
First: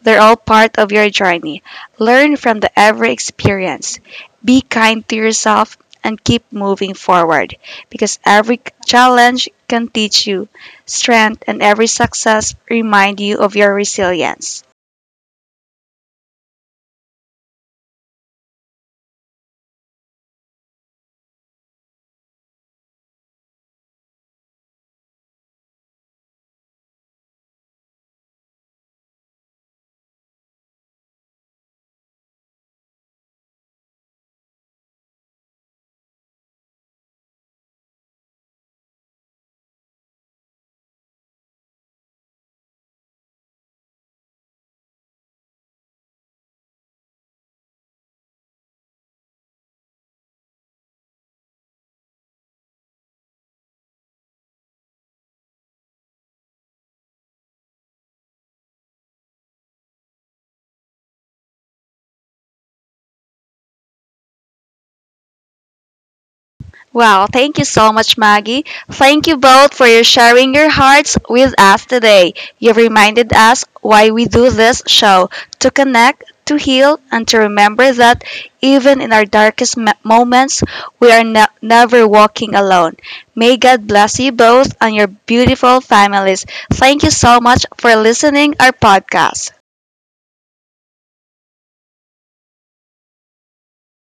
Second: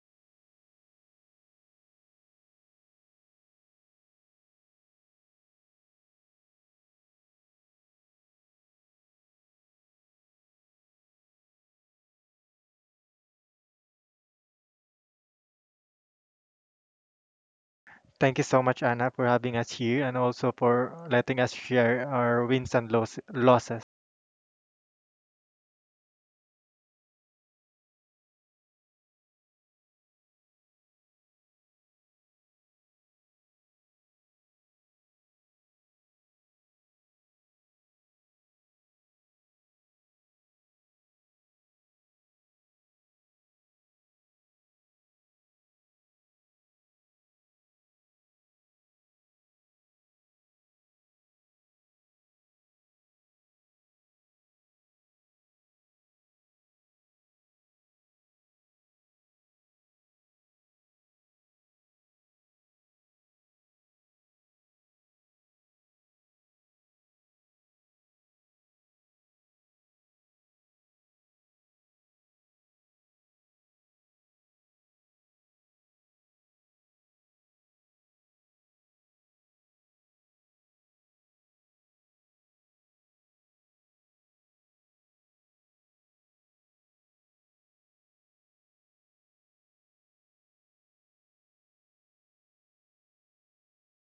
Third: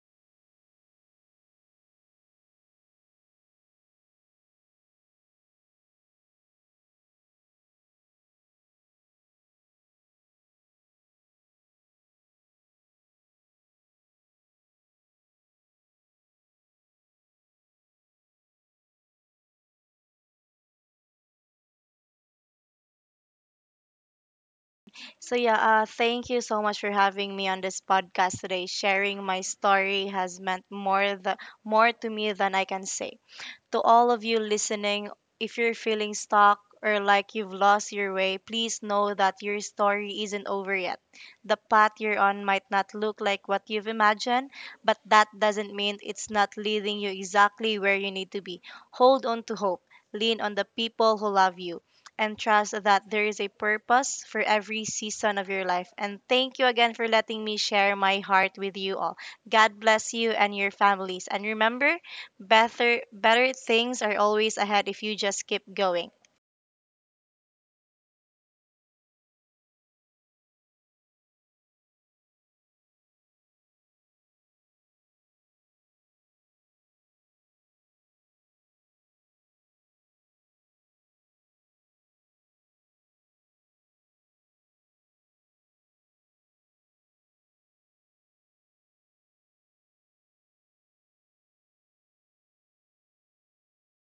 They're all part of your journey. Learn from the every experience. Be kind to yourself and keep moving forward, because every challenge can teach you strength and every success remind you of your resilience.
Thank you so much, Anna, for having us here and also for letting us share our wins and losses.
So, yeah, thank you so much for having me on this podcast today. Sharing my story has meant more to me than I can say. To all of you listening, if you're feeling stuck or like you've lost your way, please know that your story isn't over yet. The path you're on might not look like what you've imagined, but that doesn't mean it's not leading you exactly where you need to be. Hold on to hope. Lean on the people who love you and trust that there is a purpose for every season of your life. And thank you again for letting me share my heart with you all. God bless you and your families. And remember, better things are always ahead if you just keep going.
Wow, thank you so much, Maggie. Thank you both for your sharing your hearts with us today. You've reminded us why we do this show, to connect, to heal, and to remember that even in our darkest moments, we are never walking alone. May God bless you both and your beautiful families. Thank you so much for listening our podcast.